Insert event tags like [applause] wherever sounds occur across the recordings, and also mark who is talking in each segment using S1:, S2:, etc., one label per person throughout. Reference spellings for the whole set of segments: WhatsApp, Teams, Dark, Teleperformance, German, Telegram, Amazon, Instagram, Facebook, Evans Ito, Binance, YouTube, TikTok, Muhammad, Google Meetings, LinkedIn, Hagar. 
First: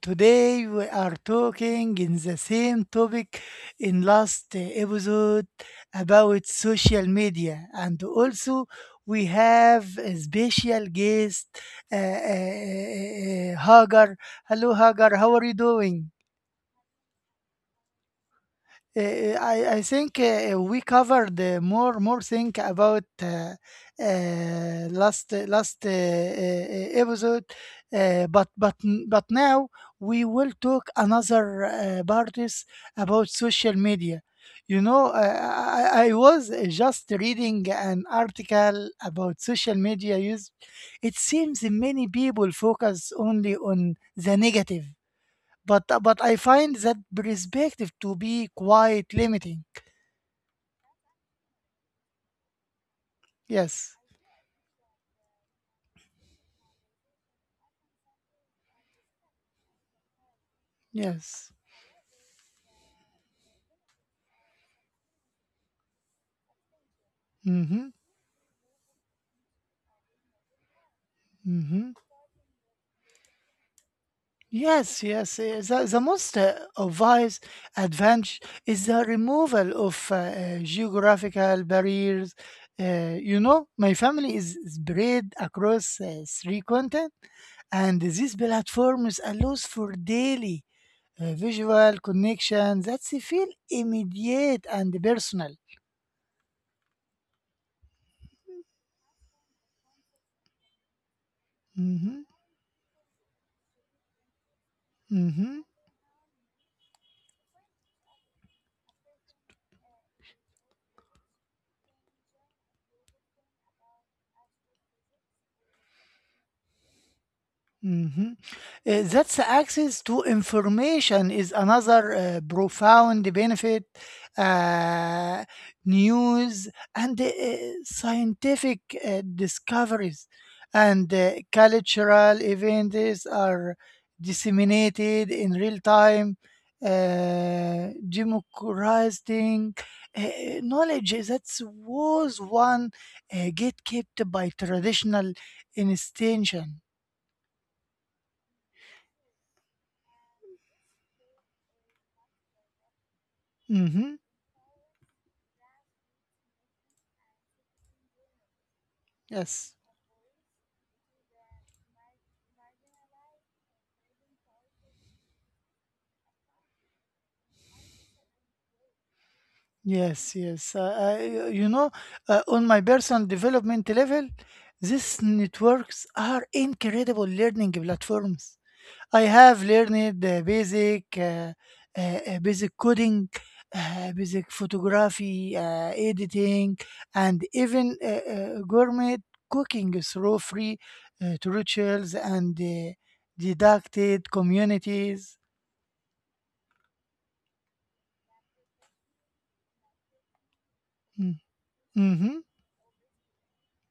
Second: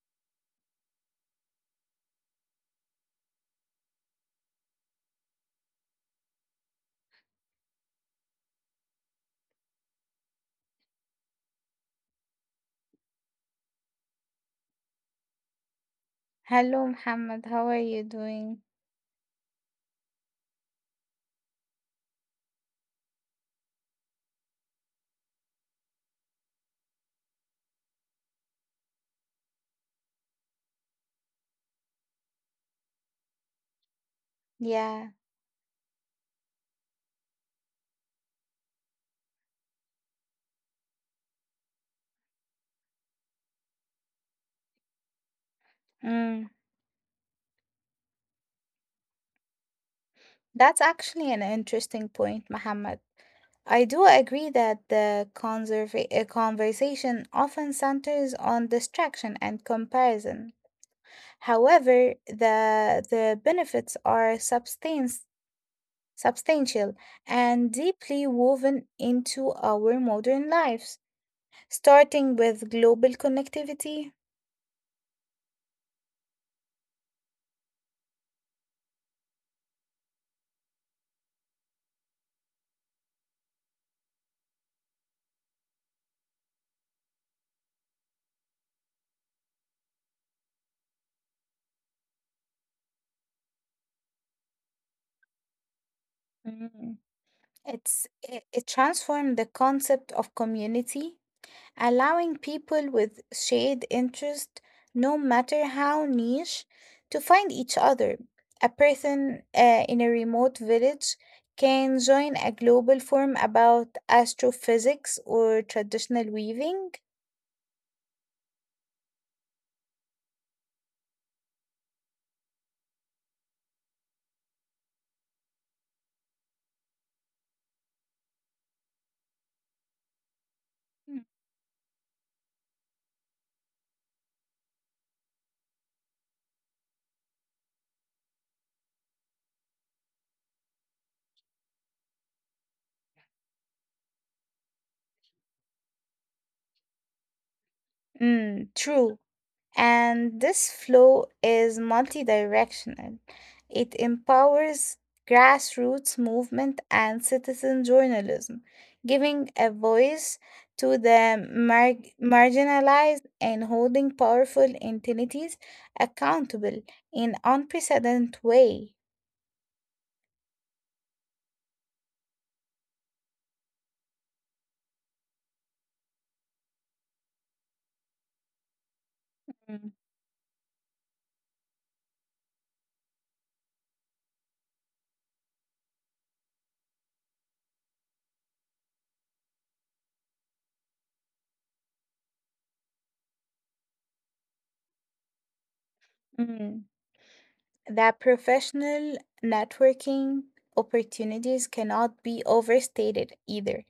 S1: Today we are talking in the same topic in last episode about social media, and also we have a special guest, Hagar. Hello Hagar, how are you doing?
S2: Hello, Muhammad. How are you doing?
S1: I think we covered more thing about last episode, but but now we will talk another parties about social media. You know,
S2: Yeah,
S1: I was just reading an article about social media use. It seems many people focus only on the negative, but I
S2: mm,
S1: find that perspective to be quite limiting.
S2: that's actually an interesting point, Muhammad. I
S1: Yes,
S2: do agree that the conversation often centers on distraction and comparison.
S1: yes.
S2: However, the benefits are substance substantial and
S1: Mm-hmm.
S2: deeply woven into our modern lives,
S1: Mm-hmm.
S2: starting with global connectivity.
S1: Yes, yes. The most obvious advantage is the removal of geographical barriers. You know, my family is spread across three continents, and these platforms allows for daily visual connection that they feel immediate and personal.
S2: Mm. It transformed the concept of community,
S1: Mm-hmm.
S2: allowing people with shared interest, no
S1: Mm-hmm.
S2: matter how niche, to find each other. A person in a remote village can join a global forum about astrophysics or traditional weaving.
S1: Mhm. That's access to information is another profound benefit. Uh, News and scientific discoveries and cultural events are disseminated in real time, democratizing uh, knowledge that was one gatekept by traditional institution.
S2: Mm, true. And this flow is multidirectional. It
S1: Mhm.
S2: empowers grassroots movement and citizen journalism, giving a
S1: Yes,
S2: voice to the marginalized and holding powerful entities accountable in unprecedented way.
S1: yes, yes. You know, on my personal development level, these networks are incredible learning platforms. I have
S2: Mm.
S1: learned basic coding, basic photography, editing, and even gourmet cooking through free tutorials and didacted communities.
S2: Mm. That professional networking
S1: Mm,
S2: opportunities cannot
S1: mm-hmm.
S2: be overstated either.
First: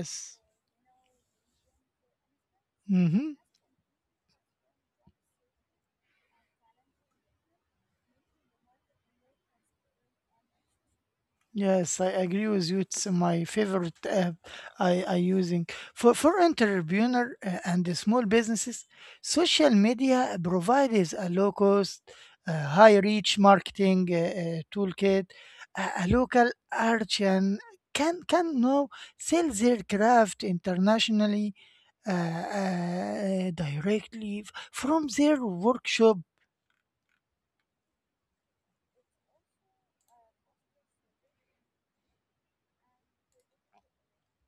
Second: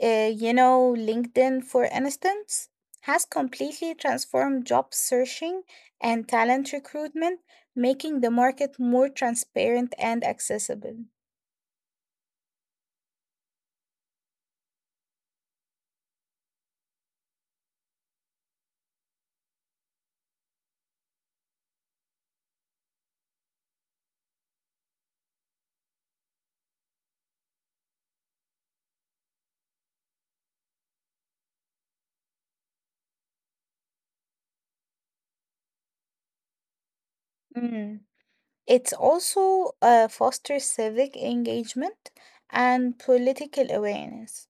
S2: LinkedIn, for instance, has
S1: Mm-hmm.
S2: completely transformed job searching and talent recruitment, making the market more transparent and accessible.
S1: Yes, I agree with you. It's my favorite app I using for entrepreneur and the small businesses. Social media provides a low cost, high reach marketing toolkit. A local artisan can now sell their craft internationally uh, directly from their workshop.
S2: Mm. It's also fosters civic engagement and political awareness.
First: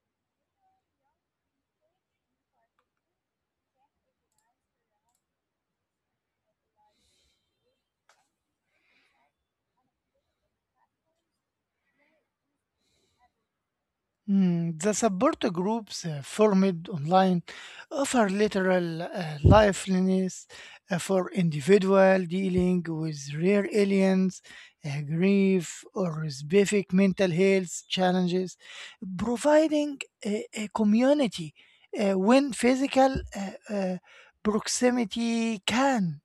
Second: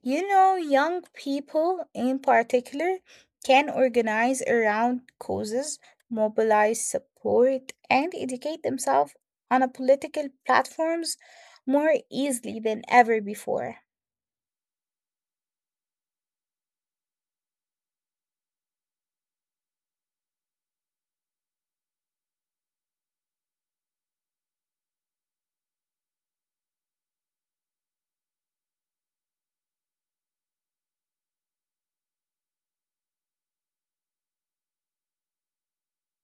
S2: Young people in particular can organize around causes, mobilize support, and educate themselves on a political platforms more easily than ever before.
S1: Mm, the support groups formed online offer literal lifelines for individual dealing with rare aliens, grief, or specific mental health challenges, providing a community when physical proximity can.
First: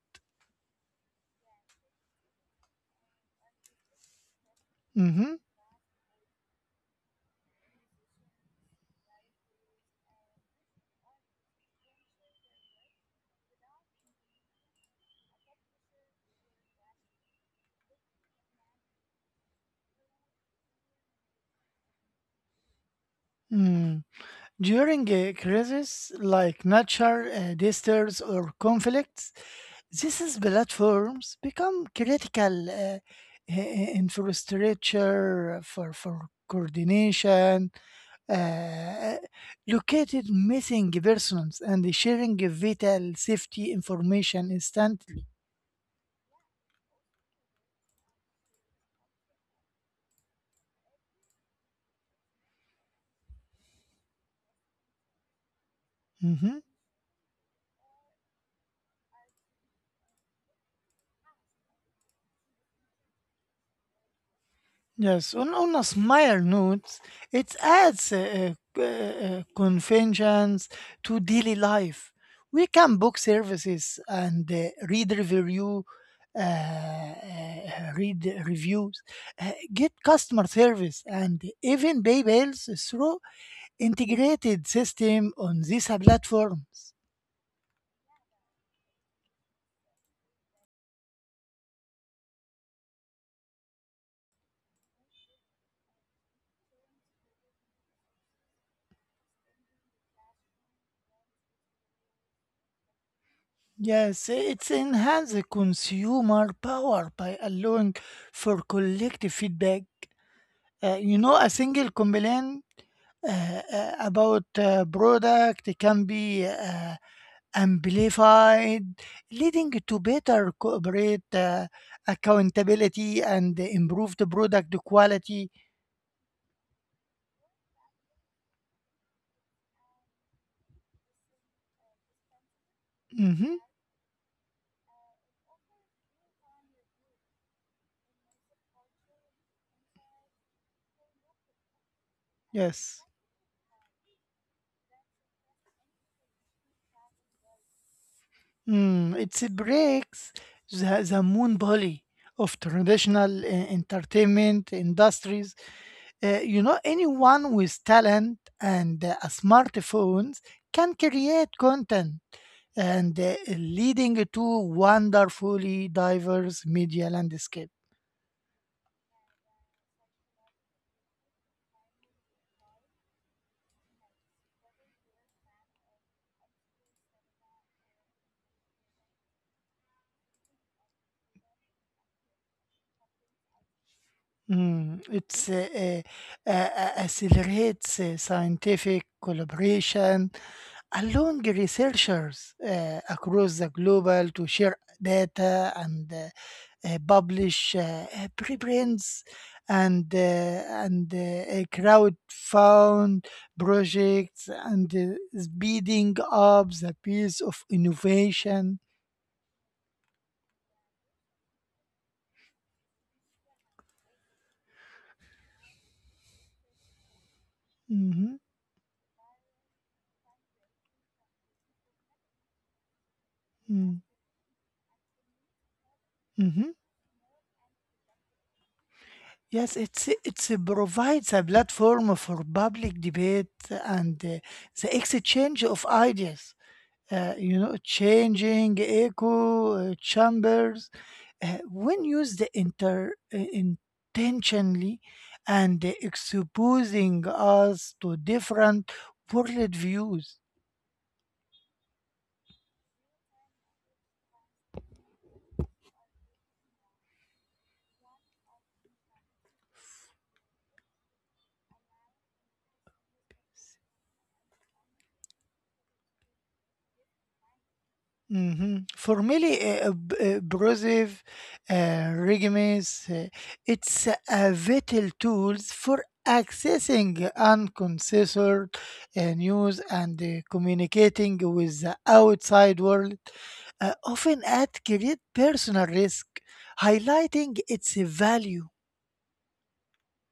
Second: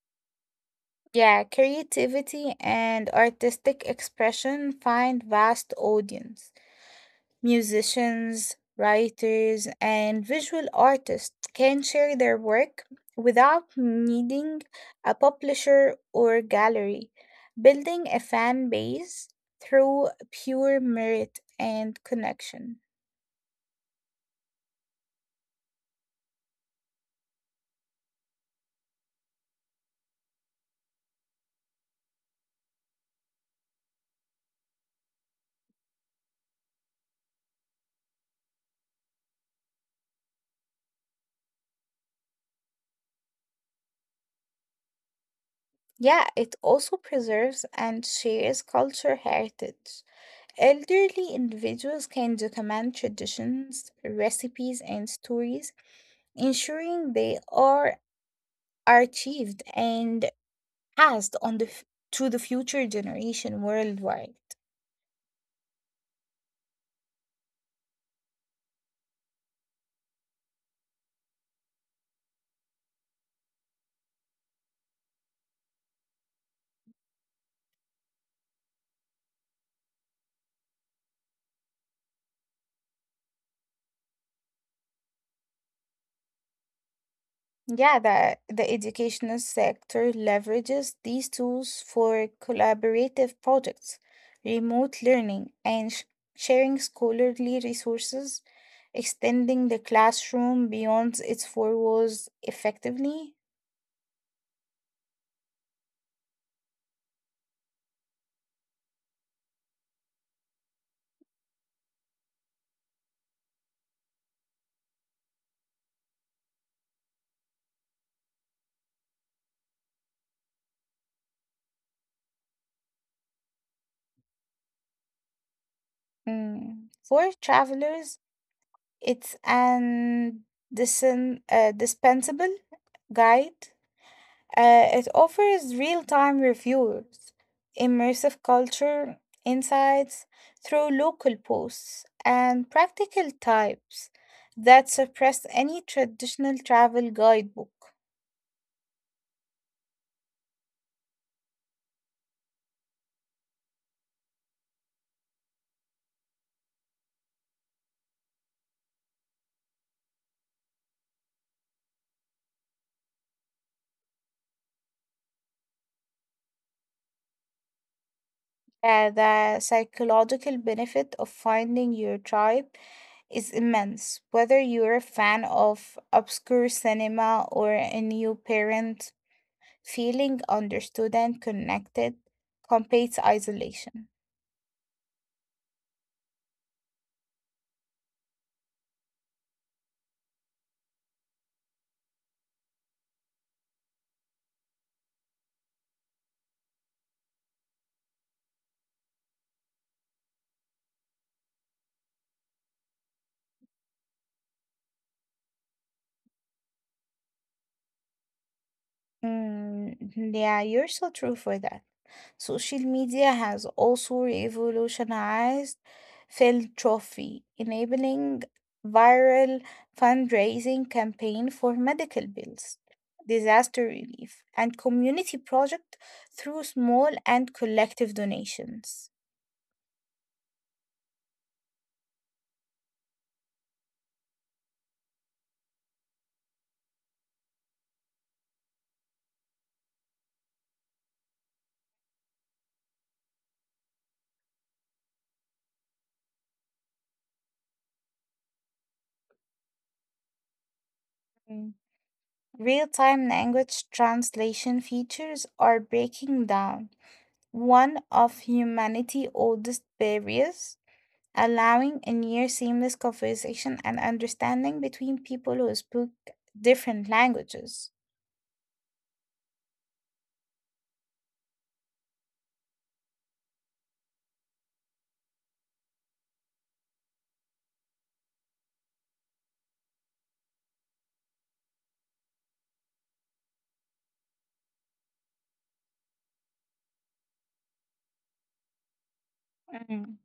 S2: Yeah, creativity and artistic expression find
S1: Mhm.
S2: vast audience. Musicians, writers, and visual artists can share their work without needing a publisher or gallery, building a fan base through pure merit and connection.
S1: Mm. During a crisis like natural disasters or conflicts, this is platforms become critical i- infrastructure for coordination, uh, located missing persons, and sharing vital safety information instantly.
S2: Yeah, it also preserves and shares culture heritage. Elderly individuals can document traditions, recipes, and stories,
S1: Mhm.
S2: ensuring they are archived and passed on to the future generation worldwide.
S1: Yes, on a smile note, it adds conventions to daily life. We can book services and read reviews, get customer service, and even pay bills through integrated system on these platforms.
S2: Yeah, the educational sector leverages these tools for collaborative projects, remote learning, and sharing scholarly resources, extending the classroom beyond its four walls effectively.
S1: Yes, it's enhance the consumer power by allowing for collective feedback. You know, a single complaint about a product can be amplified, leading to better corporate accountability and improved product quality.
S2: Mm. For travelers, it's an dispensable
S1: Hmm.
S2: guide. It offers real time reviews, immersive culture insights through local posts, and
S1: Yes.
S2: practical types that suppress any traditional travel guidebook.
S1: Mm, it breaks the moon of traditional entertainment industries. You know, anyone with talent and smartphones can create content and leading to wonderfully diverse media landscape.
S2: The psychological benefit of finding your tribe is immense, whether you're a fan of obscure cinema or a new parent. Feeling understood and connected competes isolation.
S1: Mm, it's accelerates scientific collaboration, allowing researchers across the global to share data and publish preprints and crowd found projects and speeding up the pace of innovation.
S2: Mm, yeah, you're so true for that. Social media has also revolutionized philanthropy,
S1: Mhm,
S2: enabling viral fundraising campaign for medical bills, disaster
S1: mm,
S2: relief, and community project
S1: mhm.
S2: through small and collective donations.
S1: Yes, it's provides a platform for public debate and the exchange of ideas. You know, changing echo chambers when used inter intentionally and exposing us to different worldviews.
S2: Mm. Real-time language translation features are breaking down one of humanity's oldest barriers, allowing a near seamless conversation and understanding between people who speak different languages.
S1: Mhm. Formally, Brosif regimes, it's a vital tools for accessing uncensored news and communicating with the outside world, often at great personal risk, highlighting its value.
S2: Mm.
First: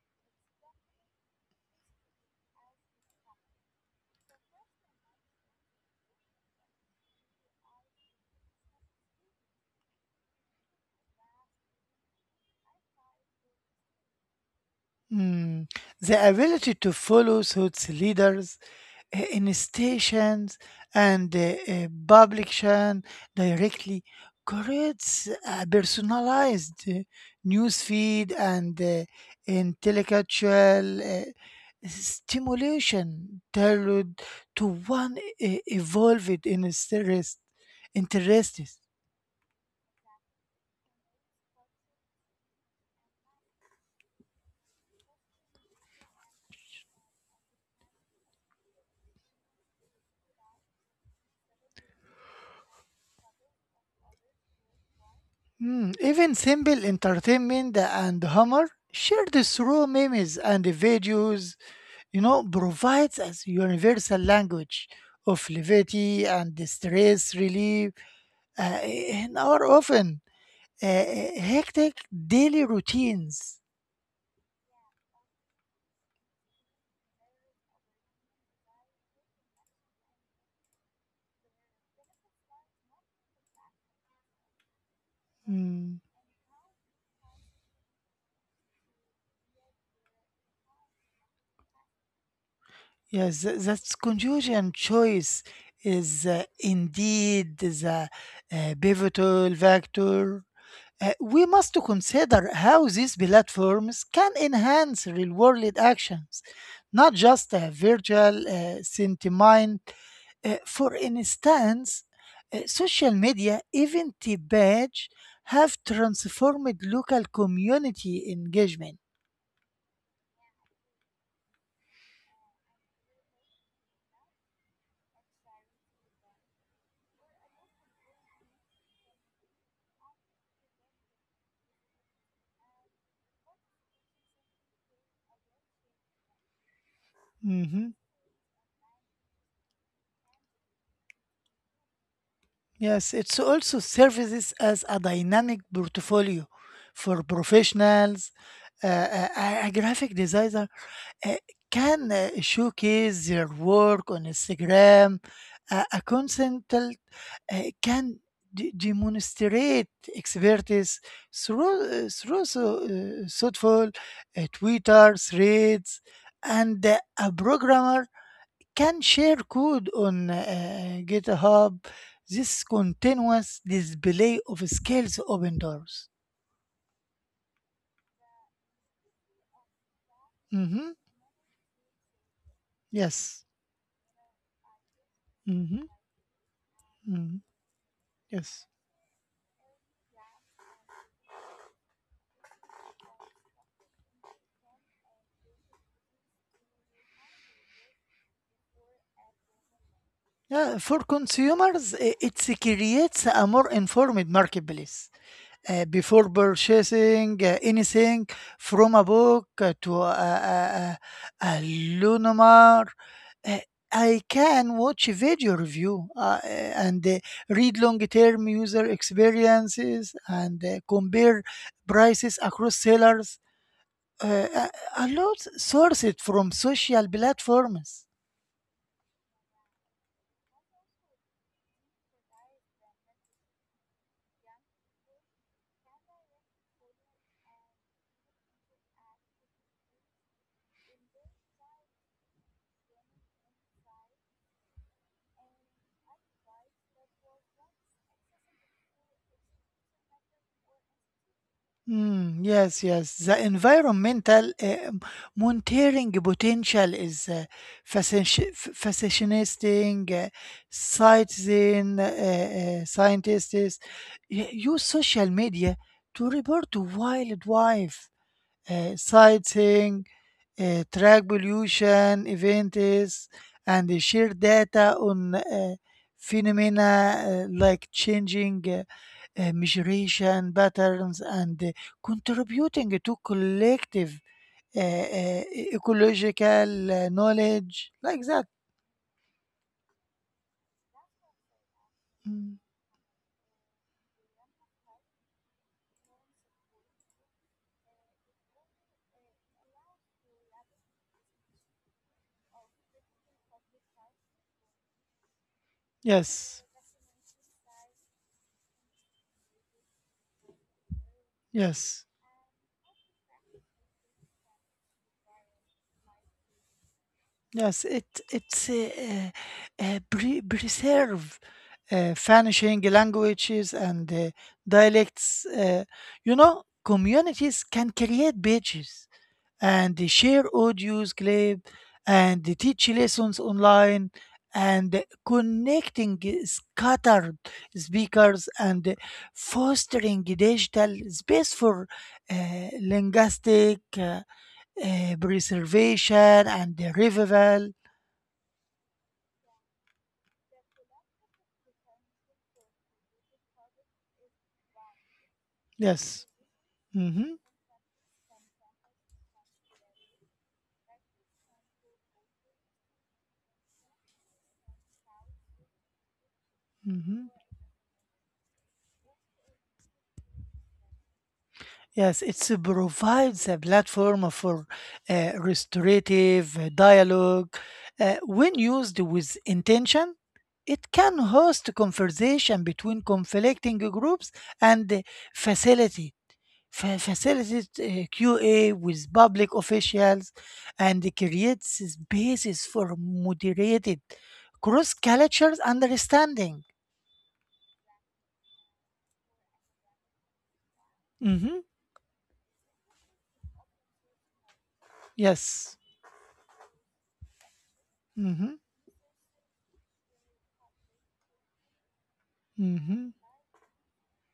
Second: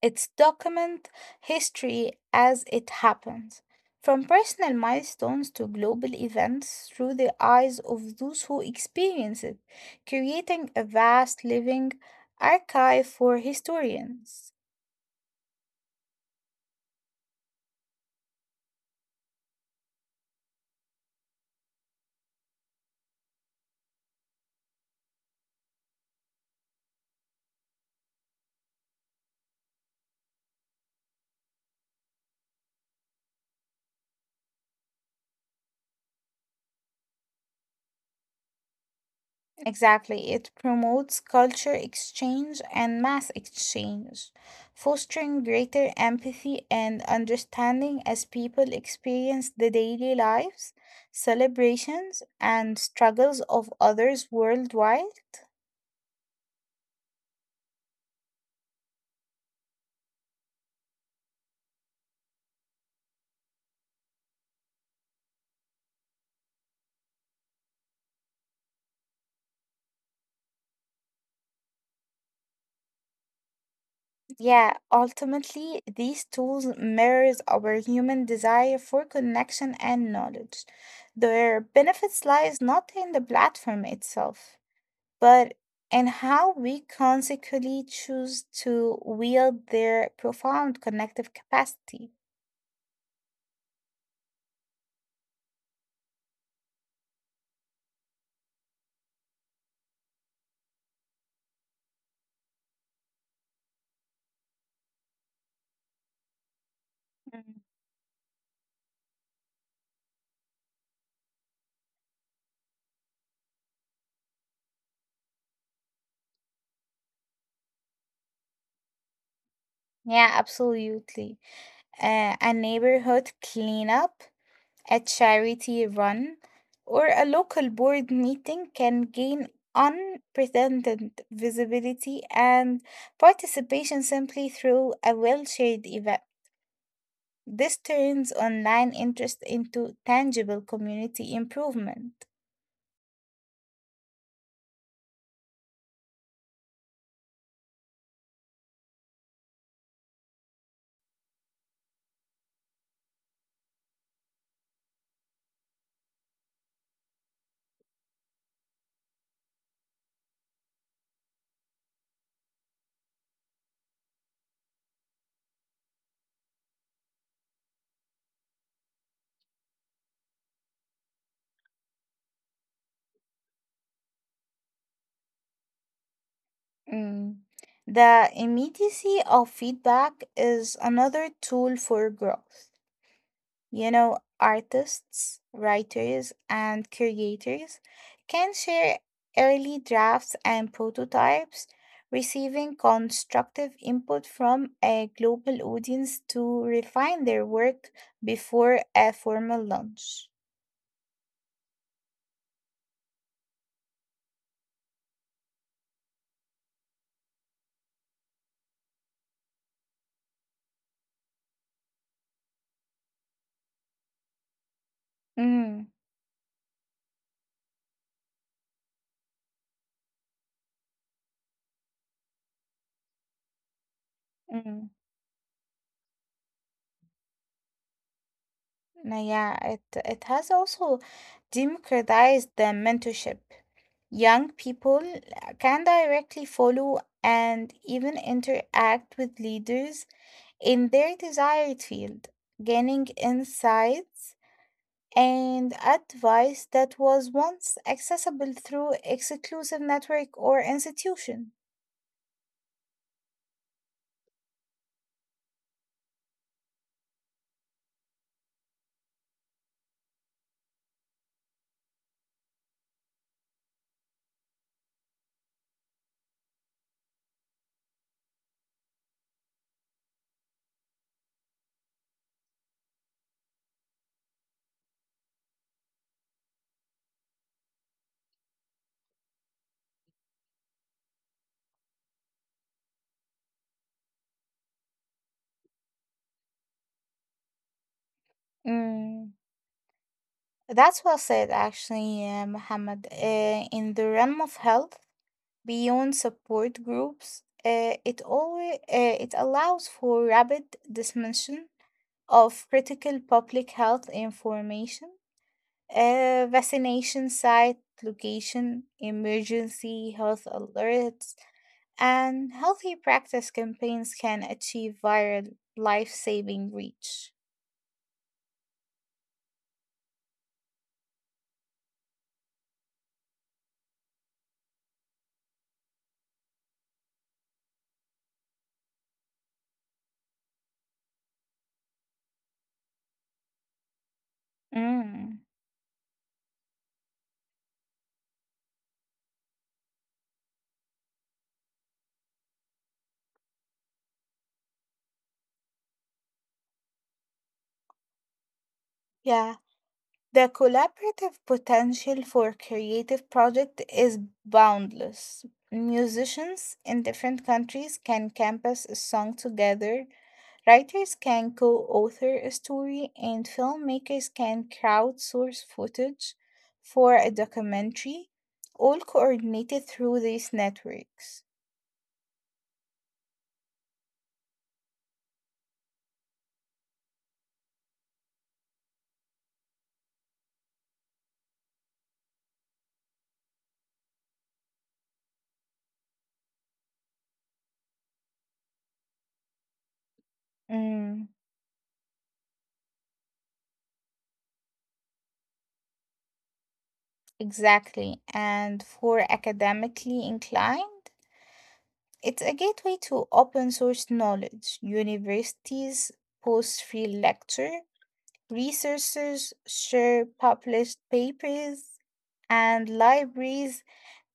S2: It's document history as it happens, from personal milestones to global events through the eyes of those who experience it, creating a vast living archive for historians.
S1: Mm. The ability to follow such leaders in stations and publication directly creates a personalized news feed and intellectual stimulation tailored to one evolved in interests.
S2: Exactly. It promotes culture exchange and mass exchange, fostering greater empathy and understanding as people experience the daily lives, celebrations, and struggles of others worldwide.
S1: Mm, even simple entertainment and humor shared through memes and videos, you know, provides a universal language of levity and stress relief in our often uh, hectic daily routines.
S2: Yeah, ultimately, these tools mirrors our human desire for connection and knowledge. Their benefits lies not in the platform itself, but
S1: Mm,
S2: and how we consequently choose to wield their profound connective capacity.
S1: yes, that's confusion choice is indeed the pivotal factor. We must consider how these platforms can enhance real world actions, not
S2: Mm.
S1: just a virtual sentiment. For instance, social media event badge have transformed local community engagement.
S2: Yeah, absolutely. A neighborhood cleanup, a charity run, or a local board meeting can gain unprecedented visibility and participation simply through a well shared event. This
S1: Mhm.
S2: turns online interest into tangible community improvement.
S1: Yes, it's also services as a dynamic portfolio for professionals, a graphic designer uh, can showcase their work on Instagram. A consultant can demonstrate expertise through thoughtful Twitter threads, and a programmer can share code on GitHub. This continuous display of skills open doors.
S2: Mm. The immediacy of feedback is
S1: Hmm.
S2: another tool for growth.
S1: Yes.
S2: Artists,
S1: Hmm.
S2: writers, and
S1: Hmm.
S2: creators can
S1: Yes.
S2: share early drafts and prototypes, receiving constructive input from a global audience to refine their work before a formal launch.
S1: Yeah, for consumers, it creates a more informed marketplace. Before purchasing anything from a book to a, a Lunomar, uh, I can watch video
S2: Mm.
S1: review and read long-term user experiences and compare prices across sellers. Uh, a
S2: Mm.
S1: a lot sourced from social platforms.
S2: Now, yeah, it has also democratized the mentorship. Young people can directly follow and even interact with leaders in their desired field, gaining insights and advice that was once accessible through exclusive network or institution.
S1: Mm, yes, yes. The environmental monitoring potential is fascinating. Citizen scientists use social media to report wildlife sightseeing, track pollution, events, and they share data on phenomena like changing migration patterns and contributing to collective uh, uh, ecological knowledge like that.
S2: Mm, that's well said, actually,
S1: Mm.
S2: Mohammed. In the realm of health, beyond support groups, it allows for rapid dissemination of critical public health information,
S1: Yes,
S2: vaccination site location, emergency health alerts,
S1: yes.
S2: and healthy practice campaigns can achieve viral life-saving reach.
S1: Yes, it preserve vanishing languages and dialects. You know, communities can create pages and they share audios, clip, and they teach lessons online and
S2: Mm,
S1: connecting scattered speakers and fostering digital space for linguistic preservation and revival.
S2: yeah. The collaborative potential for creative project is boundless.
S1: Yes.
S2: Musicians in
S1: Hmm.
S2: different countries can compose a song together, writers can co-author a story, and filmmakers can crowdsource footage for
S1: Hmm.
S2: a documentary, all coordinated through these networks.
S1: Yes, it provides a platform for restorative dialogue. When used with intention, it can host conversation between conflicting groups and facility facilitate QA with public officials and
S2: Mm,
S1: creates spaces for moderated cross cultures understanding.
S2: exactly. And for academically inclined,
S1: Hmm.
S2: it's a gateway to open source knowledge.
S1: Yes.
S2: Universities post free lecture,
S1: Hmm.
S2: researchers share published papers, and
S1: Hmm.
S2: libraries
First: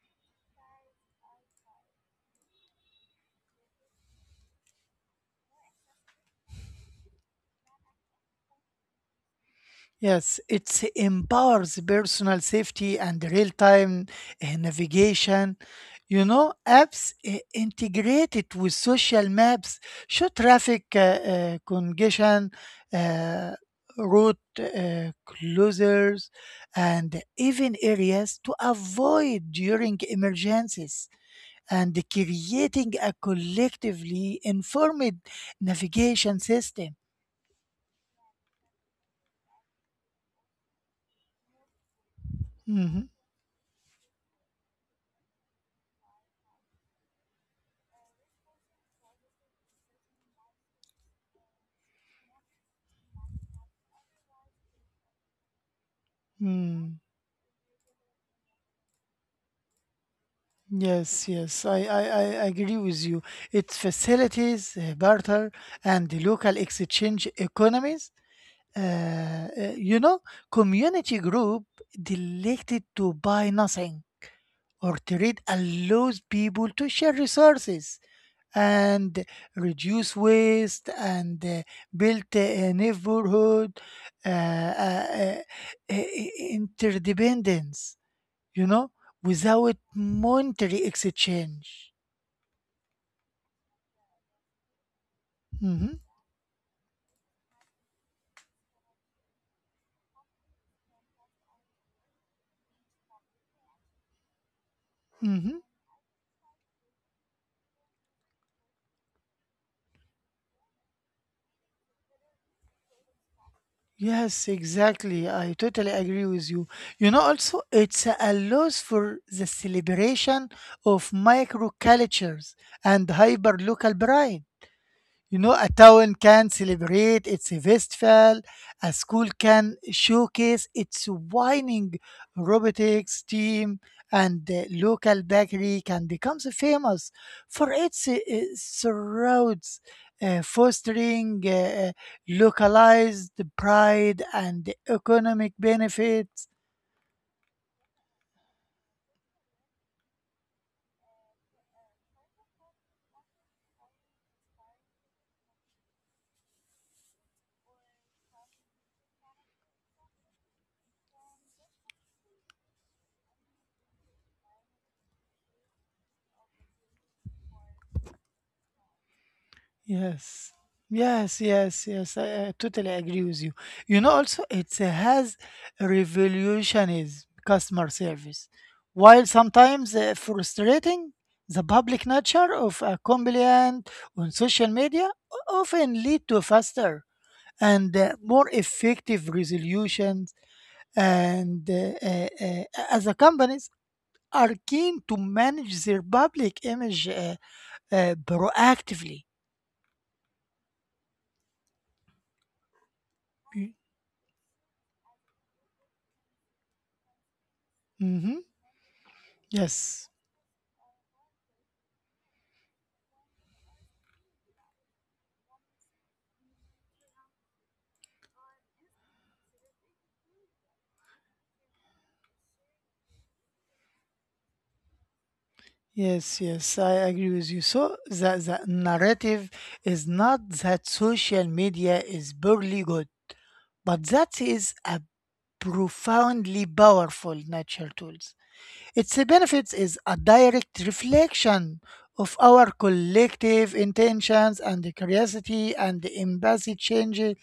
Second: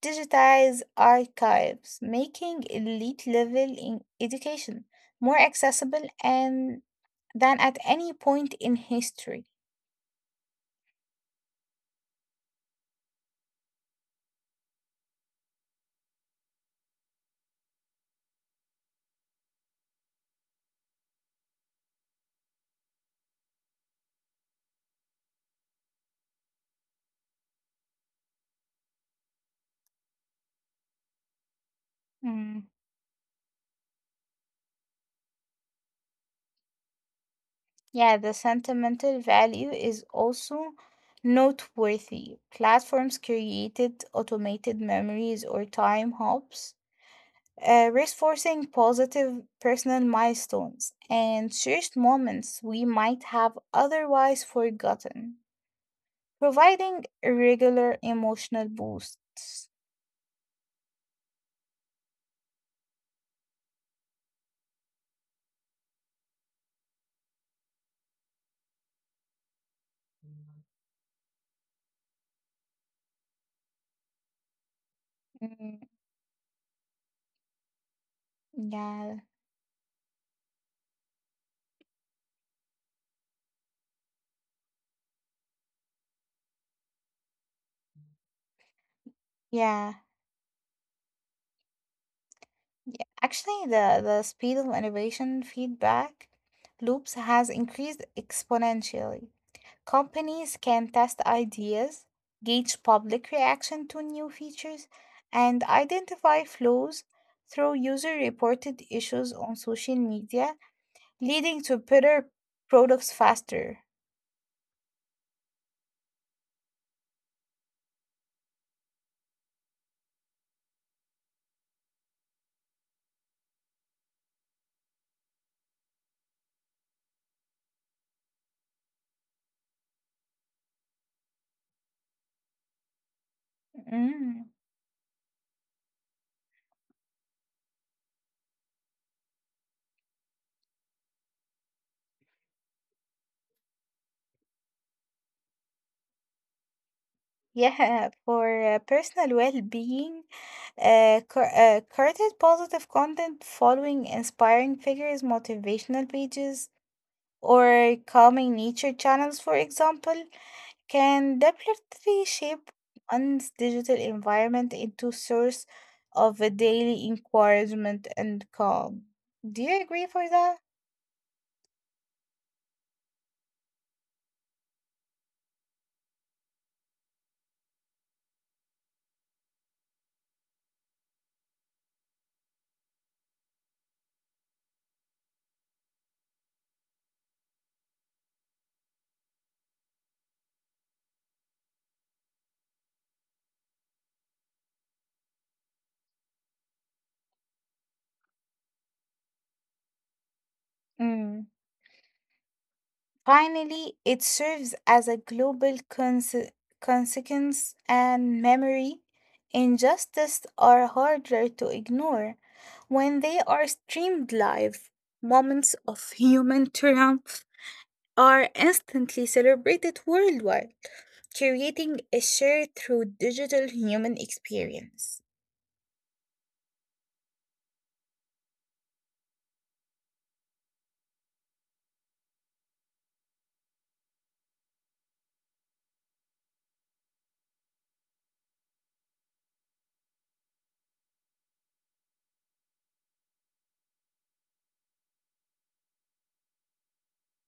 S2: digitize archives, making elite level in education more accessible and than at any point in history.
S1: Yes, it empowers personal safety and real-time navigation. You know, apps integrated with social maps show traffic congestion, uh, route closures, and even areas to avoid during emergencies. And creating a collectively informed navigation system.
S2: Yeah, the sentimental value is also noteworthy.
S1: Mhm.
S2: Platforms created automated memories or time hops, reinforcing positive personal milestones and cherished moments we might have otherwise forgotten, providing
S1: Mm.
S2: a regular emotional boosts.
S1: Yes, yes, I agree with you. Its facilities, barter, and the local exchange economies. Uh, you know, community group elected to buy nothing or trade
S2: Mm,
S1: allows people to share resources
S2: yeah,
S1: and reduce waste and build a neighborhood uh, uh, uh, uh, interdependence. You know, without
S2: yeah,
S1: monetary exchange.
S2: yeah. Actually, the speed of innovation
S1: Mm-hmm.
S2: feedback loops has increased exponentially. Companies can test ideas, gauge public reaction to new features, and
S1: Mm-hmm.
S2: identify flaws through user reported issues on social media, leading to better products faster.
S1: Yes, exactly. I totally agree with you. You know, also, it's a loss for the celebration of microcultures and hyper local pride. You know, a town can celebrate its festival, a school can showcase its winning robotics team,
S2: Mm,
S1: and the local bakery can become so famous for its surrounds, fostering localized pride and economic benefits.
S2: yeah, [laughs] for personal well being, curated positive content following inspiring figures, motivational pages, or calming nature channels, for example, can definitely shape one's digital environment into a source of a daily encouragement and calm. Do you agree for that?
S1: Yes. Yes, yes, yes. I totally agree with you. You know, also it has revolutionized customer service, while sometimes frustrating. The public nature of a complaint on social media often lead to faster and more effective resolutions. And As the companies are keen to manage their public image proactively.
S2: Mm. Finally, it serves as a global consequence and
S1: Mhm.
S2: memory.
S1: Yes,
S2: Injustice are harder to ignore when they are streamed live. Moments of human triumph are instantly celebrated worldwide, creating a shared through digital human experience.
S1: yes, yes, I agree with you. So the narrative is not that social media is barely good, but that is a profoundly powerful natural tools. Its benefits is a direct reflection of our collective intentions and the curiosity and the empathy changes.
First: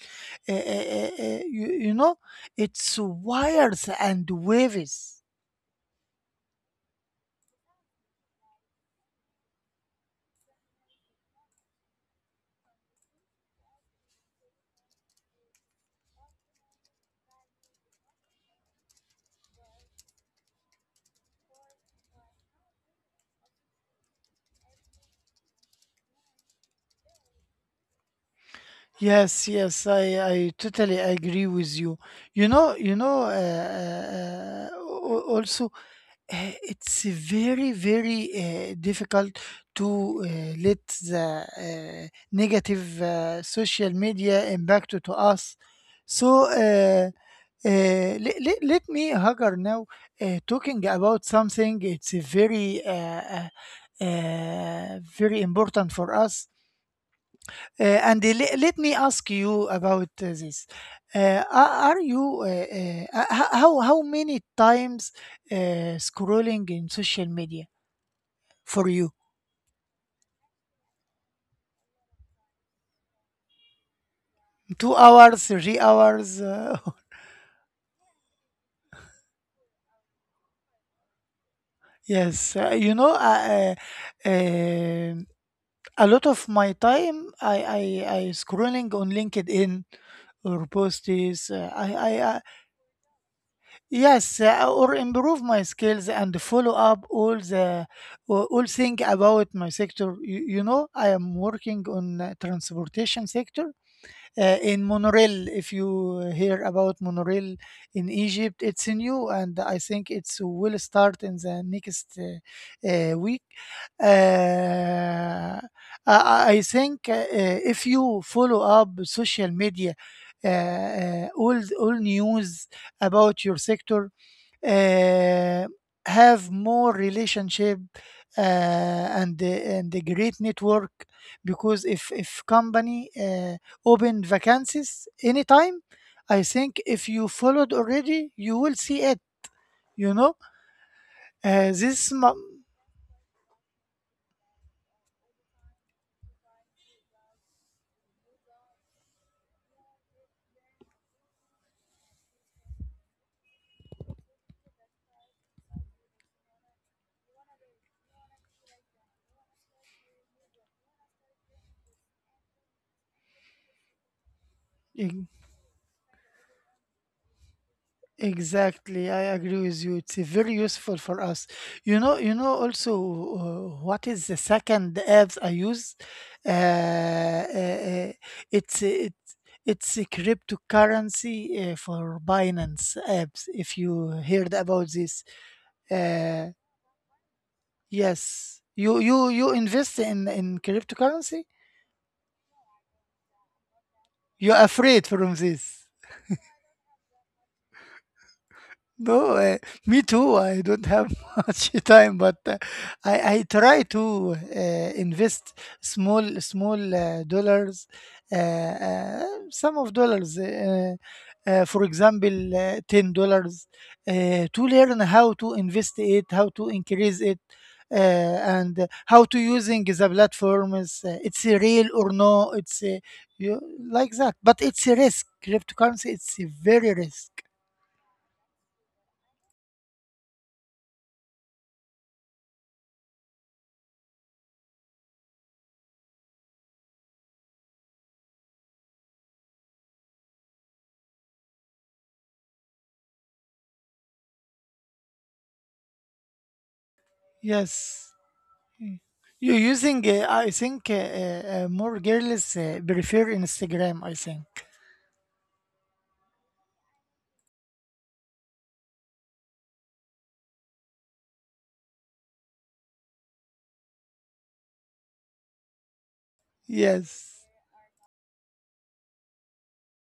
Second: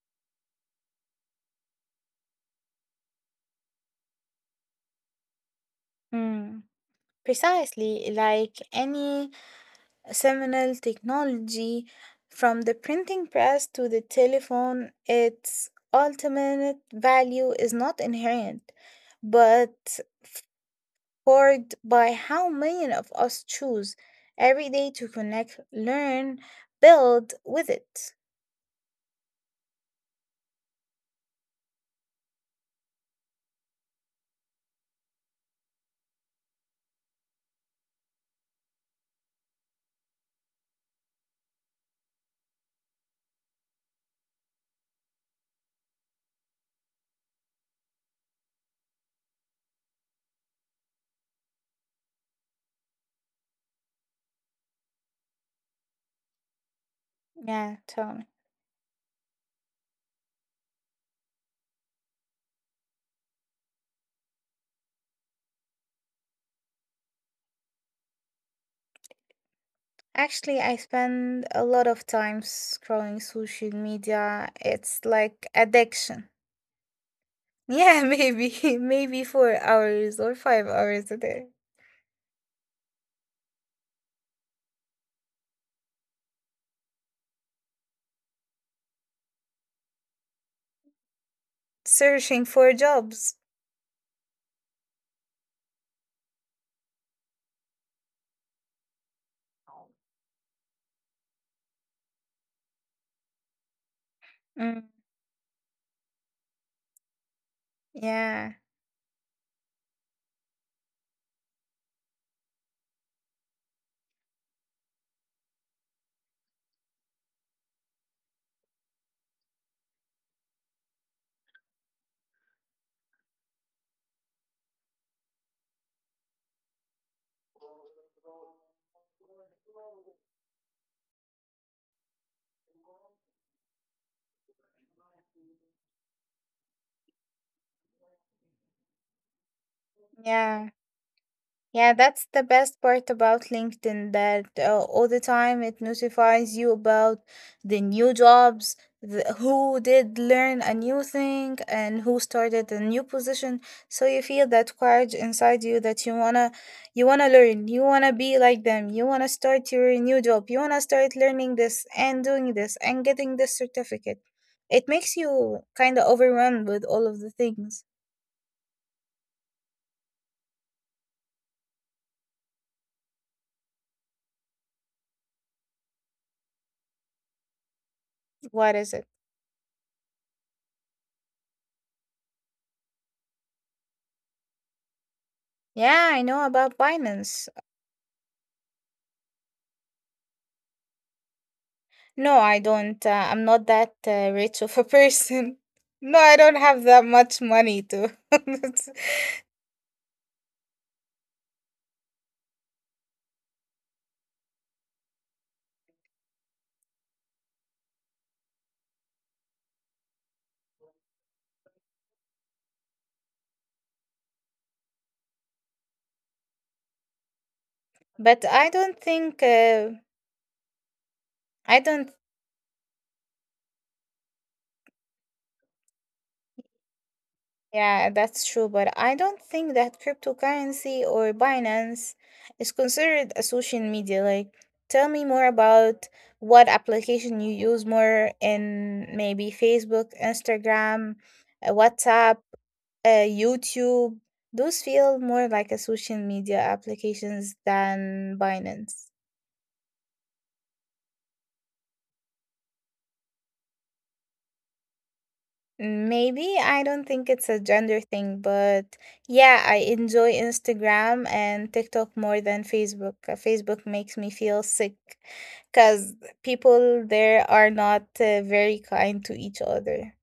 S1: Uh, uh, uh, you know, it's wires and waves.
S2: Mm, precisely, like any seminal technology, from the printing press to the telephone, its ultimate value is not inherent, but powered by how many of us choose every day to connect, learn, build with it.
S1: Yes, yes, I totally agree with you. You know, also, it's very, very difficult to let the negative social media impact to us. So, let me, Hagar, now talking about something. It's a very, very important for us.
S2: Yeah, tell me.
S1: And let me ask you about this. Are you how many times scrolling in social media for you?
S2: Actually, I spend a lot of time scrolling social media.
S1: Two
S2: It's like
S1: hours, three
S2: addiction.
S1: hours.
S2: Yeah, [laughs] maybe 4 hours or 5 hours a day
S1: [laughs] Yes, you know, uh, um, a lot of my time I scrolling on LinkedIn or posts. I
S2: searching for jobs.
S1: Yes, or improve my skills and follow up all the all thing about my sector. You know, I am working on transportation sector
S2: Mm,
S1: in monorail. If you hear about monorail in
S2: yeah,
S1: Egypt, it's new and I think it's will start in the next week. Uh, I, I think if you follow up social media, all news about your sector uh, have more relationship and a great network, because if company open vacancies anytime, I think if you followed already you will see it, you know.
S2: yeah.
S1: uh,
S2: Yeah,
S1: this
S2: that's the
S1: m-
S2: best part about LinkedIn that all the time it notifies you about the new jobs, who did learn a new thing, and who started a new position. So you feel that courage inside you that you wanna learn, you wanna be like them, you wanna start your new job, you wanna start learning this and doing this and getting this certificate. It makes you kind of overwhelmed with all of the things.
S1: Exactly, I agree with you. It's very useful for us. You know, you know. Also, what is the second apps I use? Uh, uh, uh,
S2: What
S1: it's
S2: is it?
S1: it's it's a cryptocurrency for Binance apps. If you heard about this,
S2: Yeah, I know
S1: uh,
S2: about Binance.
S1: yes, you invest in cryptocurrency.
S2: No, I don't. I'm not that
S1: You're
S2: rich of a
S1: afraid from
S2: person. [laughs]
S1: this.
S2: No, I don't have that much money to. [laughs]
S1: No, me too. I don't have [laughs] much time, but I try to invest small dollars, uh, uh, some of dollars. For example, $10 to learn how to invest it, how to increase it,
S2: But I
S1: and
S2: don't
S1: how
S2: think,
S1: to using the platforms. It's a
S2: I
S1: real
S2: don't.
S1: or no? It's a, you like that, but it's a risk. Cryptocurrency, it's a very risk.
S2: Yeah, that's true, but I don't think that cryptocurrency or Binance is considered a social media. Like, tell me more about what application you use more in maybe Facebook, Instagram, WhatsApp, YouTube. Those feel more like a social media applications
S1: Yes.
S2: than Binance.
S1: Mm. You using, I think, more girls prefer Instagram, I think.
S2: Maybe I don't think it's a gender thing, but yeah, I enjoy Instagram and TikTok more than Facebook. Facebook makes me feel sick because people there
S1: Yes.
S2: are not very kind to each other.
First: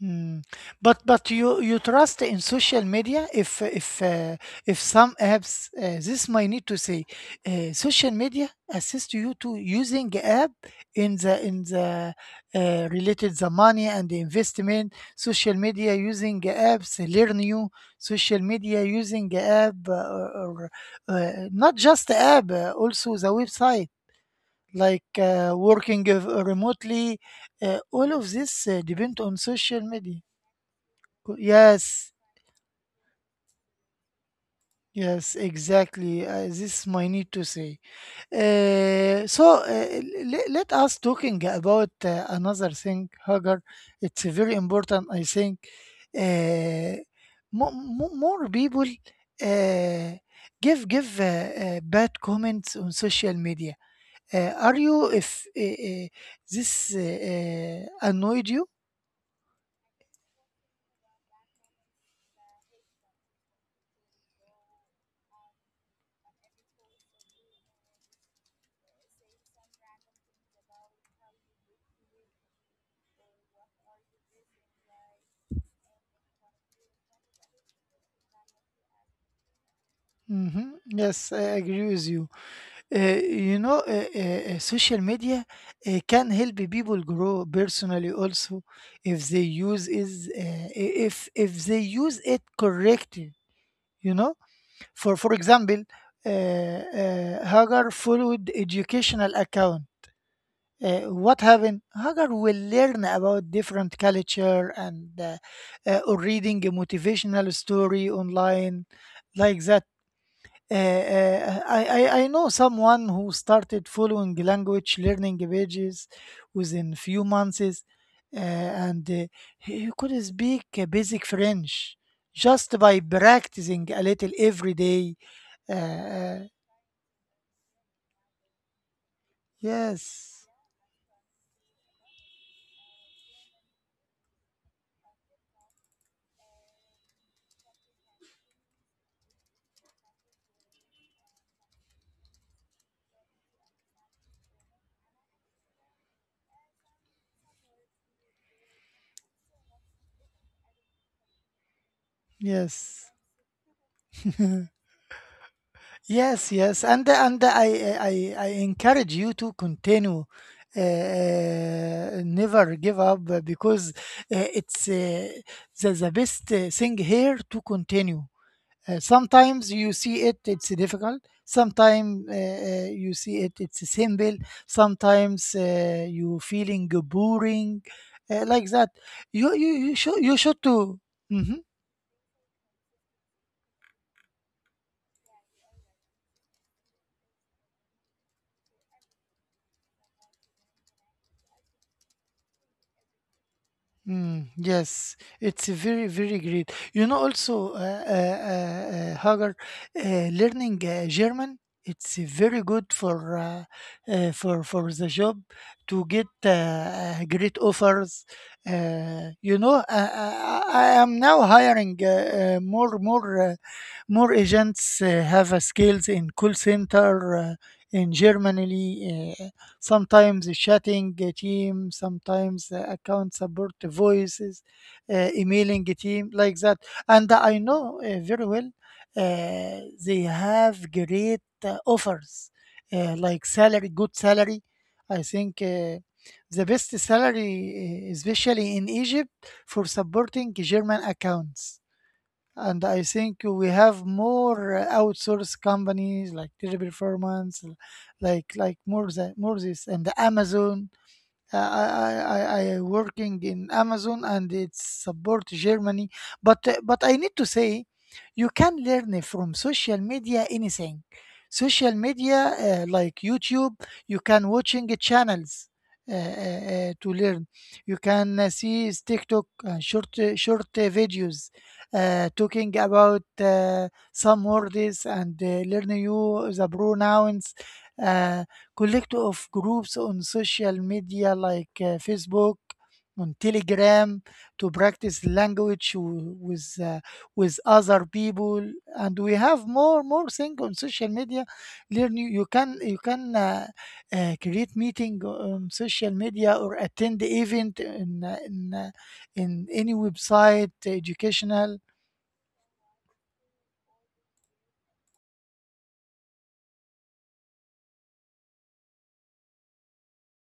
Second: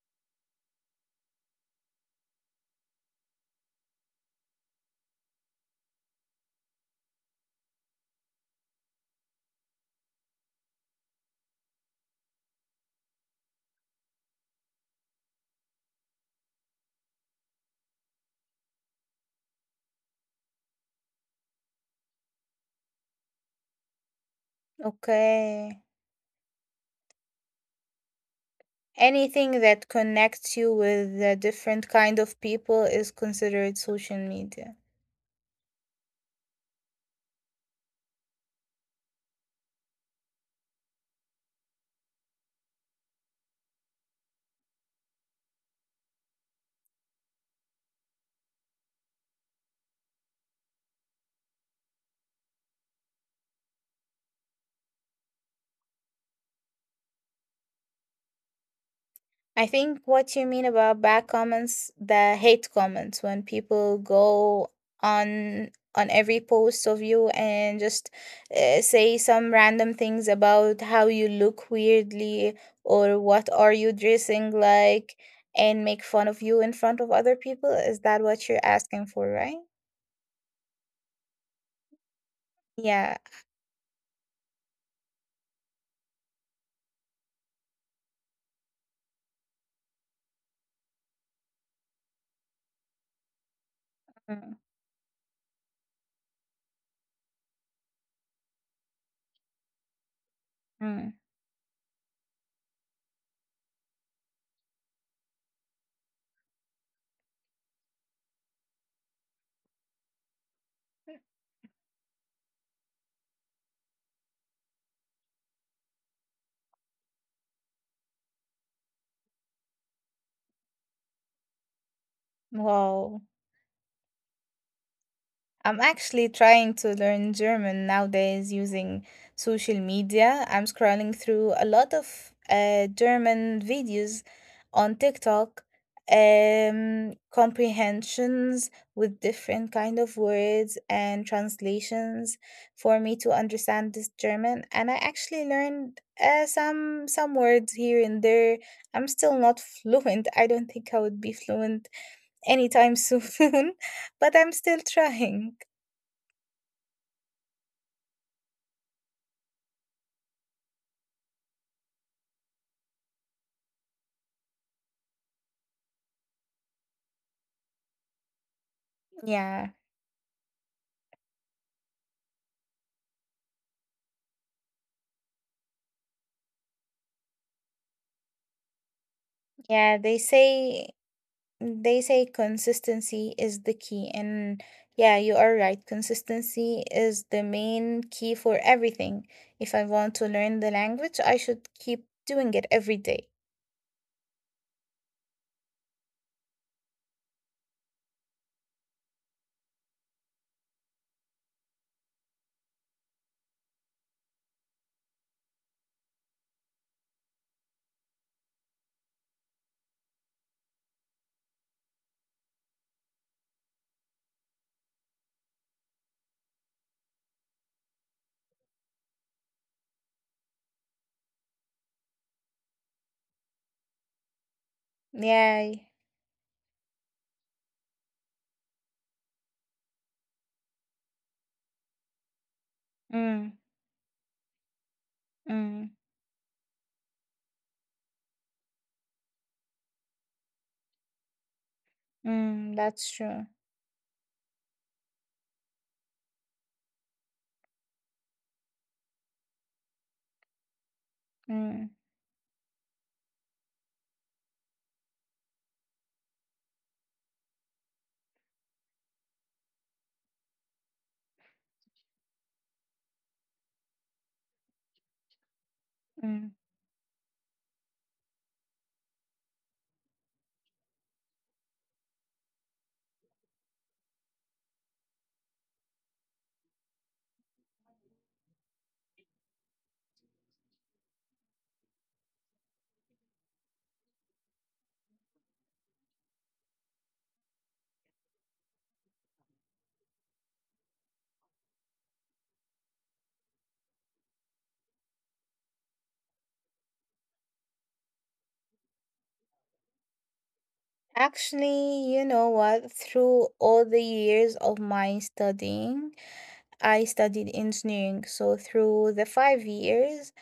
S1: Hmm. But you trust in social media if if some apps this might need to say social media assist you to using app in the related the money and the investment social media using apps learn you social media using app or, not just the app also the website like
S2: Okay.
S1: working remotely all of this depend on
S2: Anything
S1: social
S2: that
S1: media.
S2: connects you with a different
S1: Yes,
S2: kind of people is considered social media.
S1: yes, exactly. This is my need to say. So let us talking about another thing, Hagar. It's very important, I think. Uh, more people uh, give bad comments on social media. Are you if this annoyed you?
S2: I think what you mean about bad comments, the hate comments, when people go on every post of you and just say some random things about how you look weirdly or what are you dressing like and make fun of you in front of other people. Is that what you're asking for, right?
S1: Yes, I agree with you.
S2: Yeah.
S1: You know, social media can help people grow personally also if they if they use it correctly. You know,
S2: Mm,
S1: for example, Hagar followed educational account.
S2: mm.
S1: What happened? Hagar will learn about different culture and or reading a motivational story online like that I know someone who started following language learning pages within few months, and he could speak basic French just by
S2: Wow.
S1: practicing a little every day. Uh,
S2: I'm actually
S1: uh,
S2: trying to learn German nowadays using social
S1: yes,
S2: media. I'm scrolling through a lot of German videos on TikTok, comprehensions with different kind of words and translations for me to understand this German. And I actually learned some words here and there. I'm still not [laughs] fluent. I don't think I would be fluent anytime [laughs]
S1: yes.
S2: soon, but I'm still trying.
S1: Yes, yes, and I I encourage you to continue. Never give up because it's the best thing here to continue.
S2: Yeah.
S1: Sometimes you see it, it's difficult. Sometimes you see it, it's simple. Sometimes you feeling boring, like that. You
S2: Yeah, they
S1: should you should
S2: say
S1: too.
S2: they say consistency is the key, and yeah, you are right. Consistency is the main key for everything. If I want to learn the language, I should keep doing it every day.
S1: Mm, yes, it's a very, very great. You know, also, Hagar, learning German, it's very good for for for the job to get great offers. You know, I am now hiring more more agents have a skills in call center in Germany, sometimes chatting a team, sometimes account support voices,
S2: Yeah.
S1: emailing a team, like that. And I know very well they have great offers, like
S2: Mm,
S1: salary, good salary. I think
S2: mm,
S1: the best salary, especially in Egypt, for supporting German accounts.
S2: mm,
S1: And I
S2: that's
S1: think
S2: true.
S1: we have more outsourced companies like Teleperformance, like more than more this and Amazon.
S2: Mm,
S1: I working in Amazon and it support Germany. But I need to say, you can learn from social media anything. Social media like YouTube, you can watching channels
S2: mm.
S1: to learn. You can see is TikTok short videos talking about some words and learn you the pronouns. Uh, Collect of groups on social media like Facebook, on Telegram to practice language with other people, and we have more thing on social media. Learn you, you can create meeting on social media or attend event in any website educational
S2: Actually, you know what? Through all the years of my studying, I studied engineering. So through the 5 years,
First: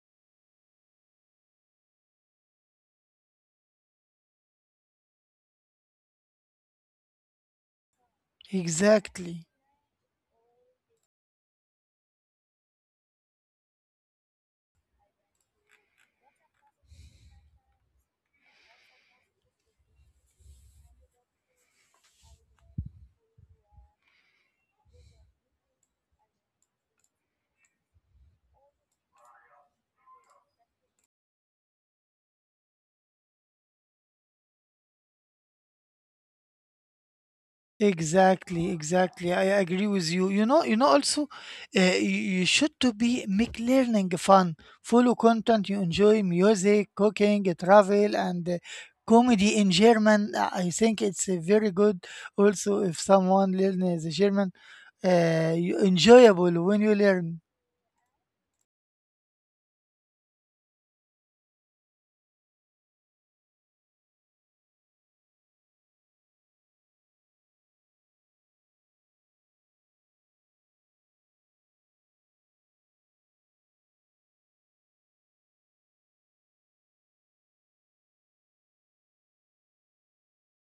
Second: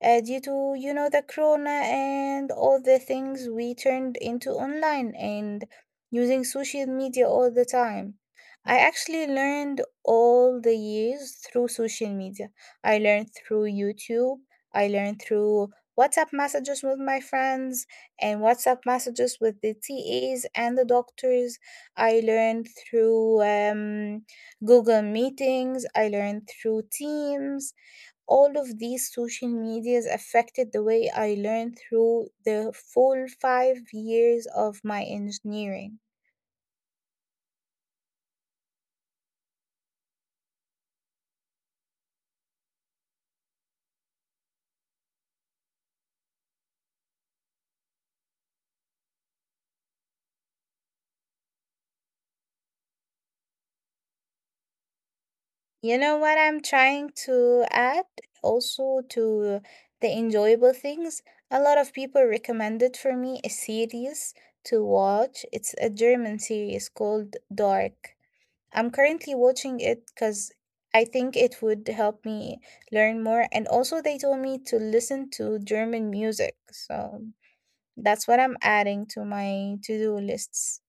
S2: due to the corona and all the things, we turned into online and using social media all the time. I actually
S1: exactly.
S2: learned all the years through social media. I learned through YouTube. I learned through WhatsApp messages with my friends and WhatsApp messages with the TAs and the doctors. I learned through Google meetings. I learned through Teams. All of these social medias affected the way I learned through the full 5 years of my engineering.
S1: Exactly, exactly. I agree with you. You know, you know. Also, you you should to be make learning fun. Follow content. You enjoy music, cooking, travel, and comedy in German. I think it's very good. Also, if someone learns German, you
S2: You know what
S1: enjoyable
S2: I'm
S1: when you
S2: trying
S1: learn.
S2: to add also to the enjoyable things? A lot of people recommended for me a series to watch. It's a German series called Dark. I'm currently watching it because I think it would help me learn more. And also, they told me to listen to German music. So that's what I'm adding to my to-do lists.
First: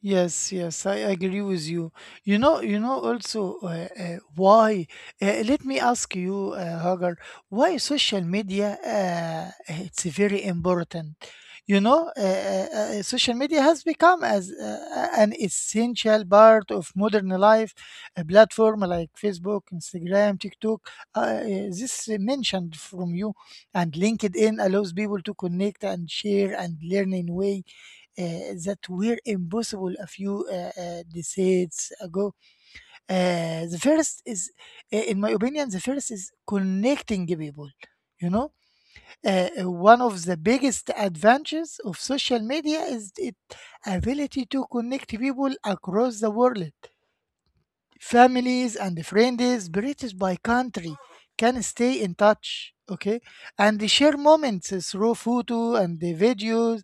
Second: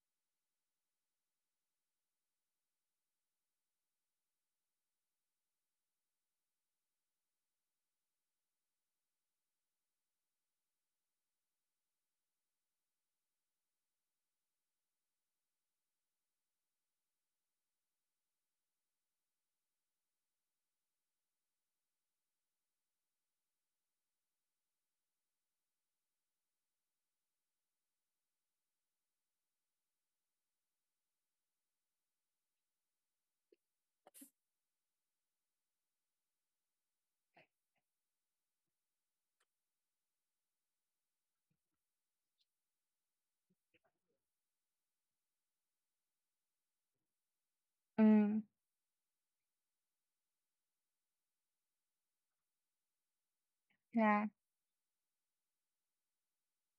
S1: Yes, yes, I agree with you. You know also why. Let me ask you, Hagar, why social media? It's very important. You know, social media has become as an essential part of modern life. A platform like Facebook, Instagram, TikTok, this mentioned from you, and LinkedIn allows people to connect and share and learn in way uh, that were impossible a few decades ago. The first is, in my opinion, the first is connecting people. You know, one of the biggest advantages of social media is its ability to connect people across the world.
S2: Mm,
S1: Families and friends, British by country, can stay in touch, okay, and they share
S2: yeah.
S1: moments through photo and the videos,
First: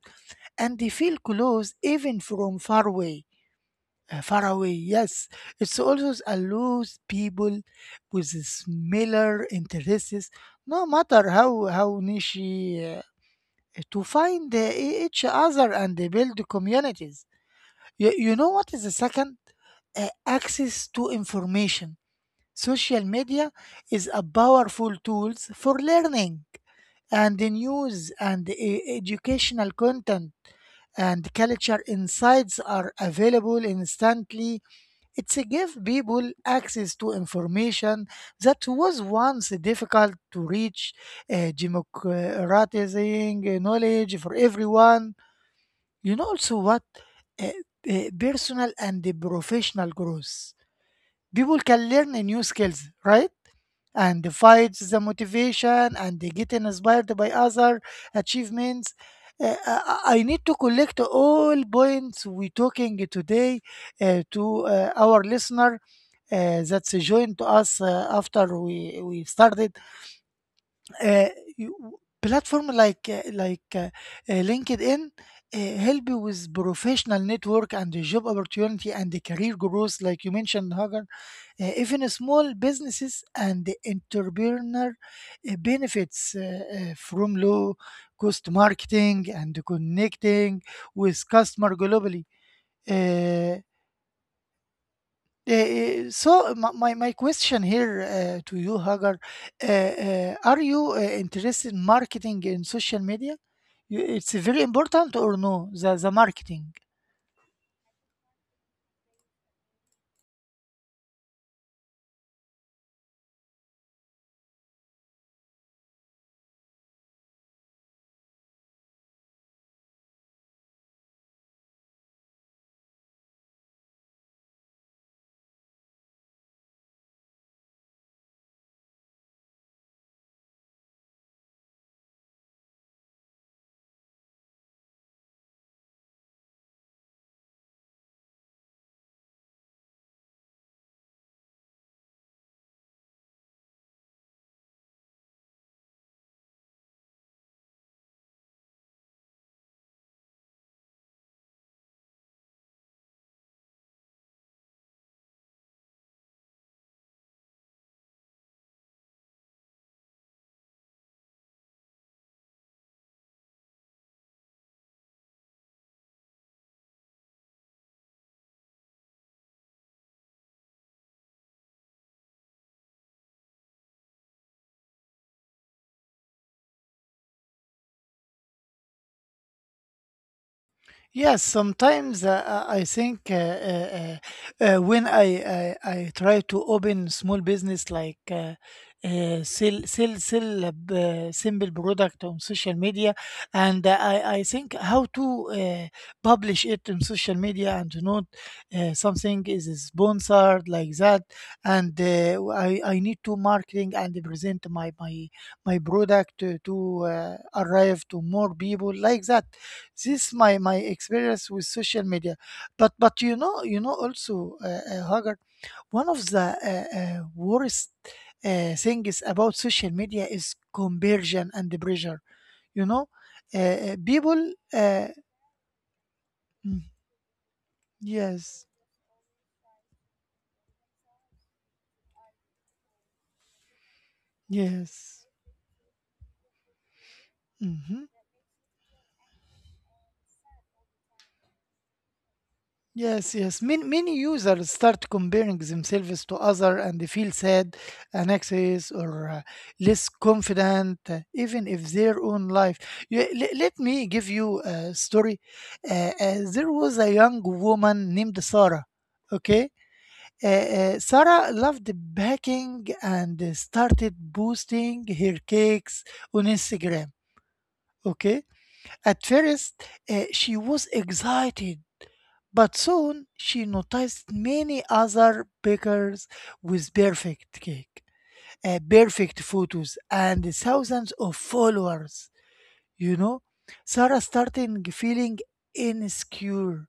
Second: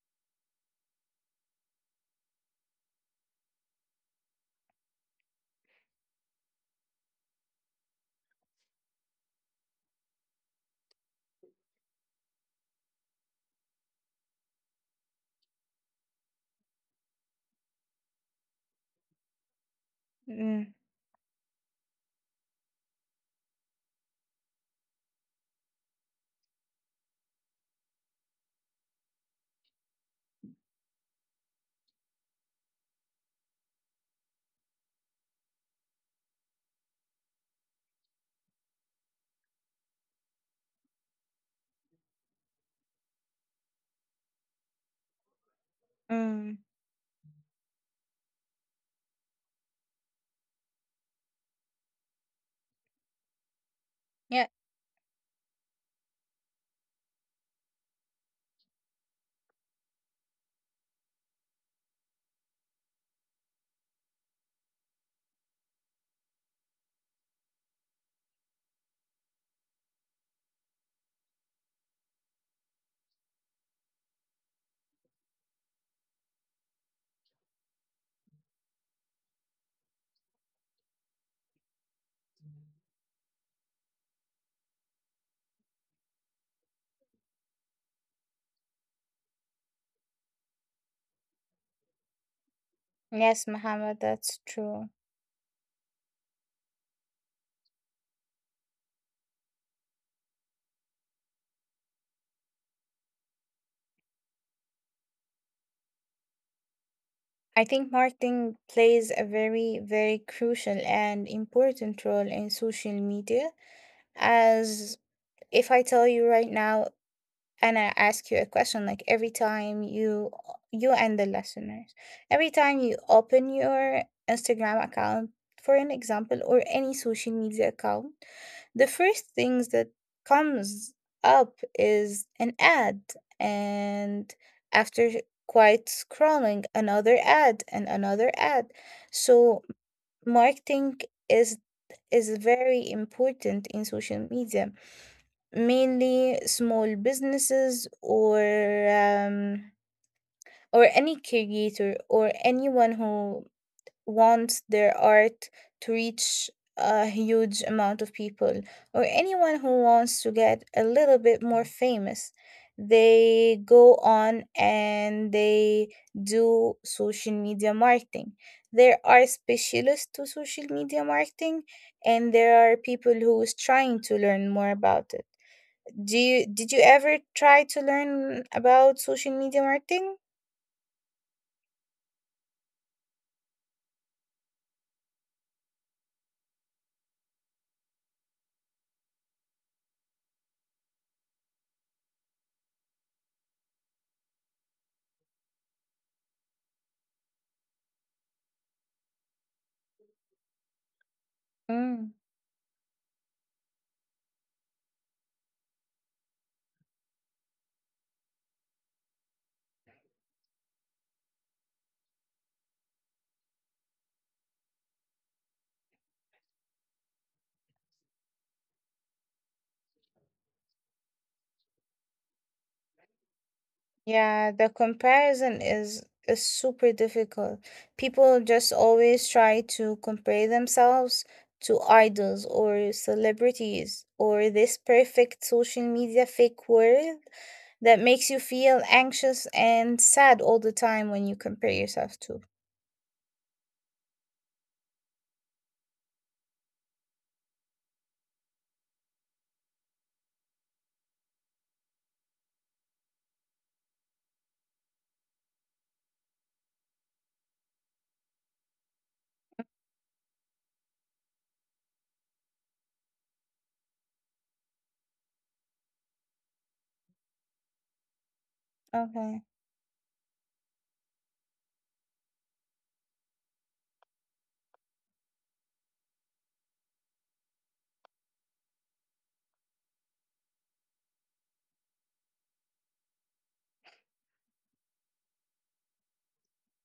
S1: and they feel close even from far away. Far away, yes. It also allows people with similar interests, no matter how niche, to find each other and build communities. You know what is the second?
S2: Mm,
S1: Access to information. Social media is a powerful tools for learning and the news and educational content and culture insights are available instantly. It's a give people access to information that was once difficult to reach, democratizing knowledge for everyone. You know
S2: mm.
S1: also what? Uh, personal and the professional growth. People can learn new skills, right? And
S2: Yeah.
S1: fights the motivation and they get inspired by other achievements. I need to collect all points we talking today to our listener that's joined us after we started uh, platform like LinkedIn help you with professional network and the job opportunity and the career growth, like you mentioned, Hagar. Even small businesses and the entrepreneur benefits from low cost marketing and connecting with customer globally.
S2: Yes,
S1: Uh,
S2: Muhammad, that's true.
S1: so my, my question here to you, Hagar, are you interested in marketing in social media? You, it's very important or no, the marketing?
S2: I think marketing plays a very, very crucial and important role in social media. As if I tell you right now, and I ask you a question, like, every time you and the listeners, every time you open your Instagram account for an example or any social media account, the first things that comes up is an ad. And after quite scrolling, another ad, and another ad. So marketing is is very important in social media. Mainly small businesses or any creator or anyone who wants their art to reach a huge amount of people or anyone who wants to get a little bit more famous. They go on and they do social media marketing. There are specialists to social media marketing and there are people who is trying to learn more about it. Do you Did you ever try to learn about social media marketing?
S1: Yes, sometimes I think when I try to open small business like sell a simple product on social media, and I think how to publish it on social media and not something is sponsored like that, and
S2: Mm,
S1: I need to marketing and present my product to arrive to more people like that. This my experience with social media, but you know also Hagar, one of the worst things about social media is conversion and the pressure. You know,
S2: yeah,
S1: people.
S2: the comparison is
S1: Mm,
S2: super difficult. People
S1: yes,
S2: just always try to compare themselves to idols or celebrities or this
S1: yes.
S2: perfect social media fake world that
S1: hmm
S2: makes you feel anxious and sad all the time when you compare yourself to.
S1: Yes, yes. Many, many users start comparing themselves to other and they feel sad, anxious, or less confident, even if their own life. Yeah, let me give you a story. There was a young woman named Sarah. Okay, Sarah loved baking and started posting her cakes on Instagram. Okay, at
S2: Okay.
S1: first she was excited, but soon she noticed many other bakers with perfect cake, perfect photos, and thousands of followers. You know, Sarah started feeling insecure,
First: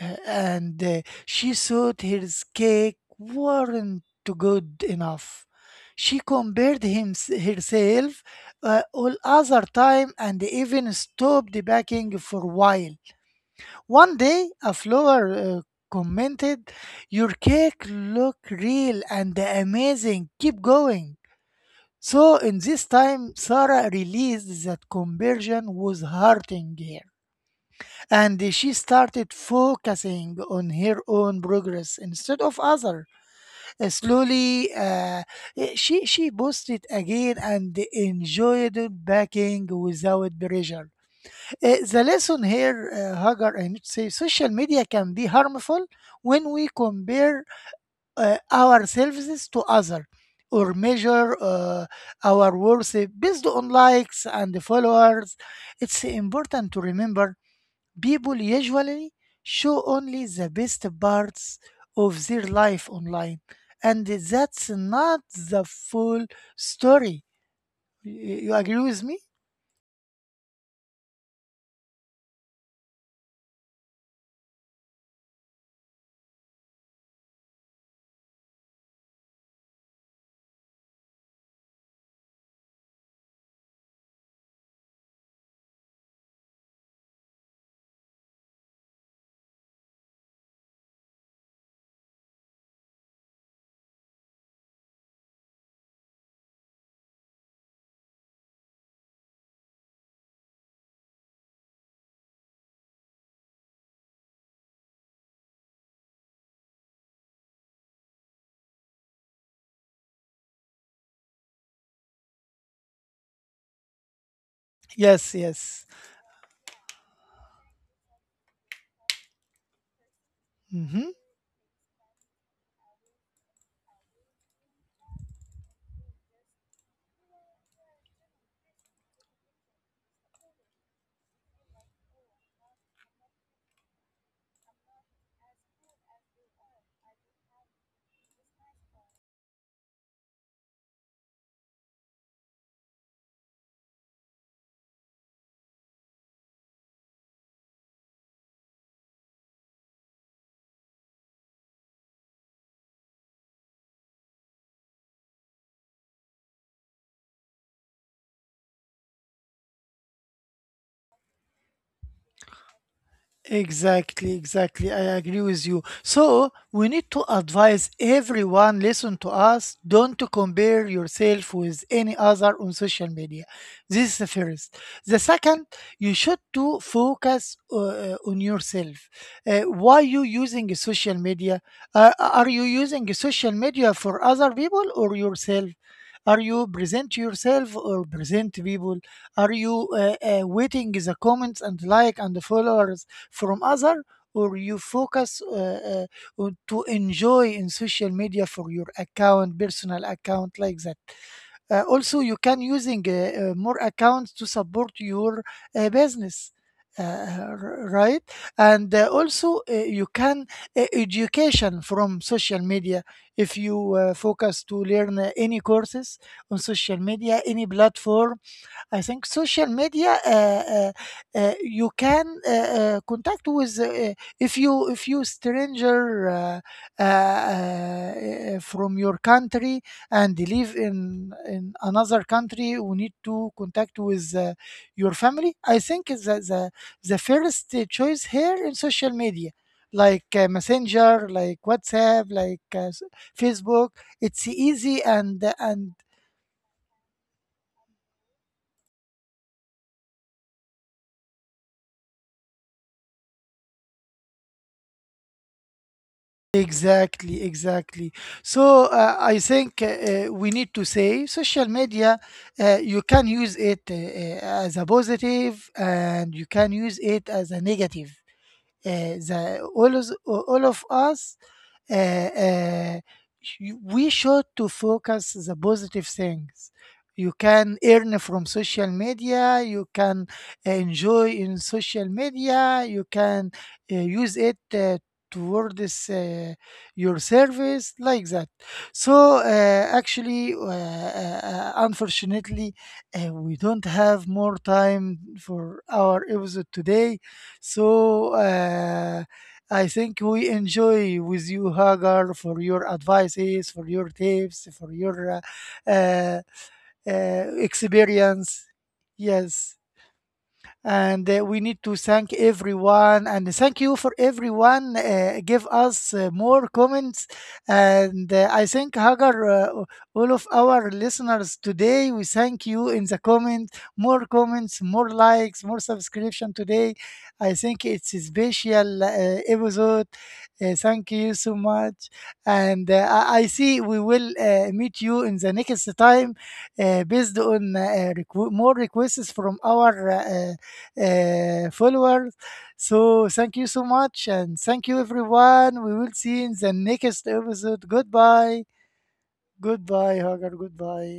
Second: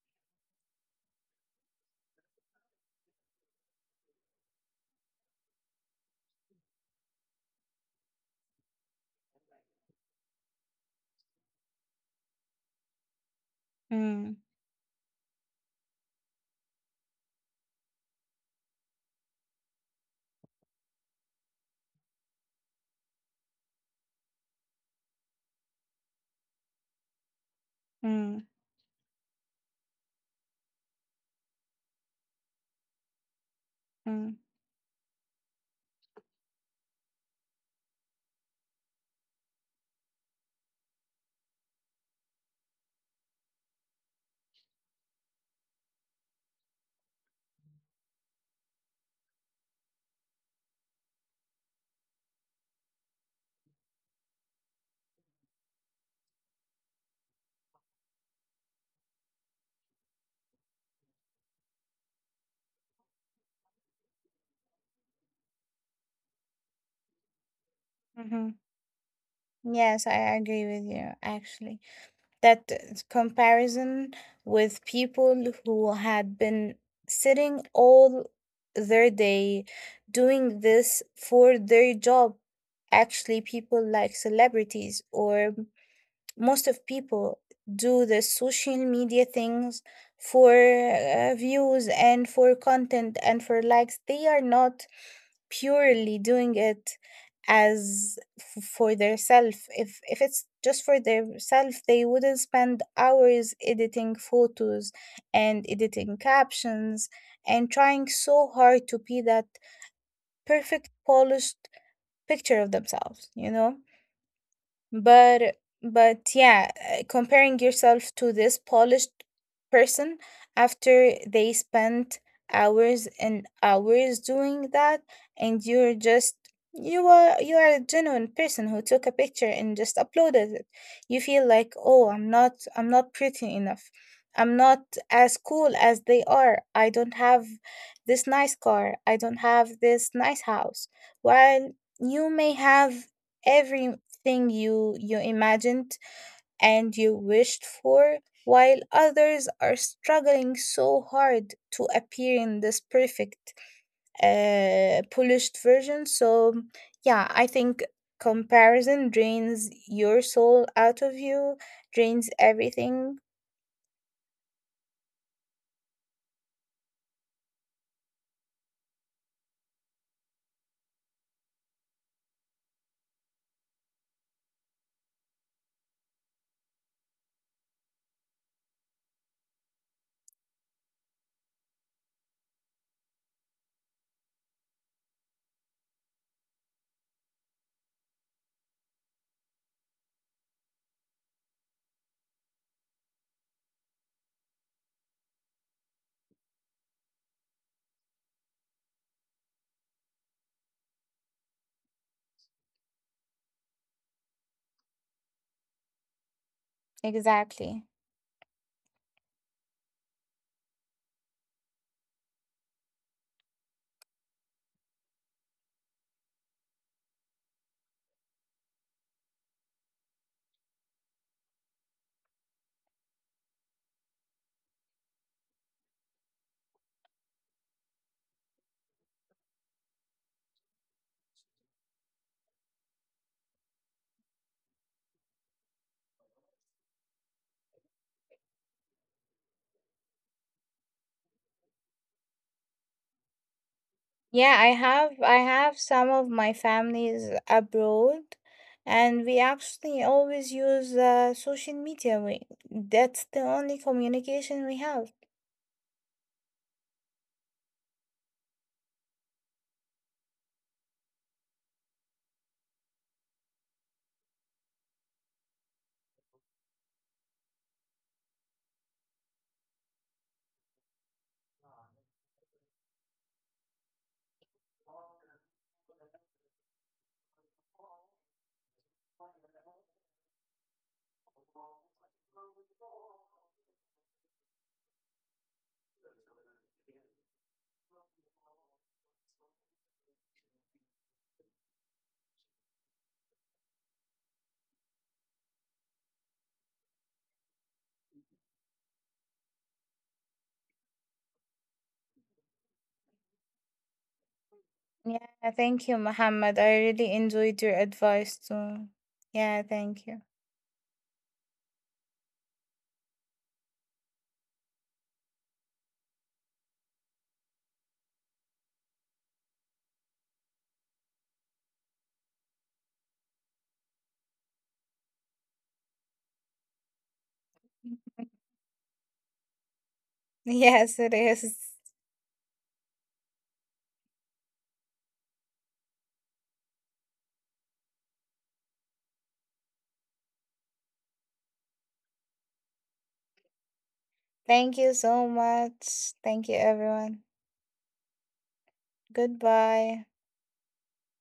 S1: and she thought her cake weren't good enough. She compared him, herself all other time and even stopped baking for a while. One
S2: Mm,
S1: day, a flower commented, "Your cake look real and amazing. Keep going." So in this time, Sarah realized that conversion was hurting her, and
S2: mm,
S1: she started focusing on her own progress instead of other.
S2: mm,
S1: Slowly, she posted again and enjoyed baking without pressure. The lesson here, Hagar, I need to say, social media can be harmful when we compare our to other or measure our worth based on likes and followers. It's important to remember people usually show only the best parts of their life online, and that's not the full story.
S2: mm-hmm.
S1: You agree with me?
S2: Yes, I agree with you actually. That comparison with people who had been sitting all their day doing this for their job, actually people like celebrities or most of people do the social media things for views and for content and for likes, they are not purely doing it as for their self. If it's just for their self, they wouldn't spend hours editing photos and editing captions and trying so hard to be that perfect polished picture of themselves,
S1: Yes,
S2: but
S1: yes.
S2: but yeah, comparing yourself to this polished person after
S1: Mhm.
S2: they spent hours and hours doing that, and you are a genuine person who took a picture and just uploaded it. You feel like, oh, I'm not pretty enough, I'm not as cool as they are, I don't have this nice car, I don't have this nice house, while you may have every thing you imagined and you wished for, while others are struggling so hard to appear in this perfect polished version. So yeah, I think comparison drains your soul out of you, drains everything.
S1: Exactly, exactly. I agree with you. So we need to advise everyone listen to us, don't to compare yourself with any other on social media. This is the first. The second, you should to focus on yourself. Why you using social media? Are you using social media for other people or yourself? Are you present yourself or present people? Are you waiting the comments and like and followers from other, or you focus on to enjoy in social media for your account personal account like that. Also you can using more accounts to support your business. uh,
S2: Exactly.
S1: right. And also you can education from social media if you focus to learn any courses on social media any platform. I think social media you can contact with if you stranger from your country and live in another country, you need to contact with your family. I think the first choice here in social media like messenger, like whatsapp, like facebook, it's
S2: Yeah, I
S1: easy
S2: have I have
S1: and
S2: some of my families abroad, and we actually always use social media. That's the only communication we have.
S1: Exactly, exactly. So I think we need to say social media, you can use it as a positive and you can use it as a negative. All of us uh, uh, we should to focus the positive things. You can earn from social media, you can enjoy in social media, you can use it toward uh, your service like that. So actually unfortunately we don't have more time for our episode today. So I think we enjoy with you, Hagar, for your advices, for your tips, for your
S2: Yeah, thank
S1: uh,
S2: you,
S1: uh,
S2: Mohammed. I really enjoyed your advice
S1: experience.
S2: too. Yeah,
S1: Yes.
S2: thank you.
S1: And we need to thank everyone, and thank you for everyone give us more comments. And I think hagar all of our listeners today we thank you in the comments, more comments, more likes, more subscription today. I think it's a
S2: [laughs]
S1: special episode.
S2: Yes,
S1: Thank
S2: it
S1: you so
S2: is.
S1: much. And I see we will meet you in the next time based on more requests from our uh, followers. So thank you so much, and
S2: Thank
S1: thank
S2: you
S1: you
S2: so
S1: everyone. We
S2: much.
S1: will see you
S2: Thank you,
S1: in the
S2: everyone.
S1: next episode. Goodbye,
S2: Goodbye.
S1: goodbye, Hagar. Goodbye.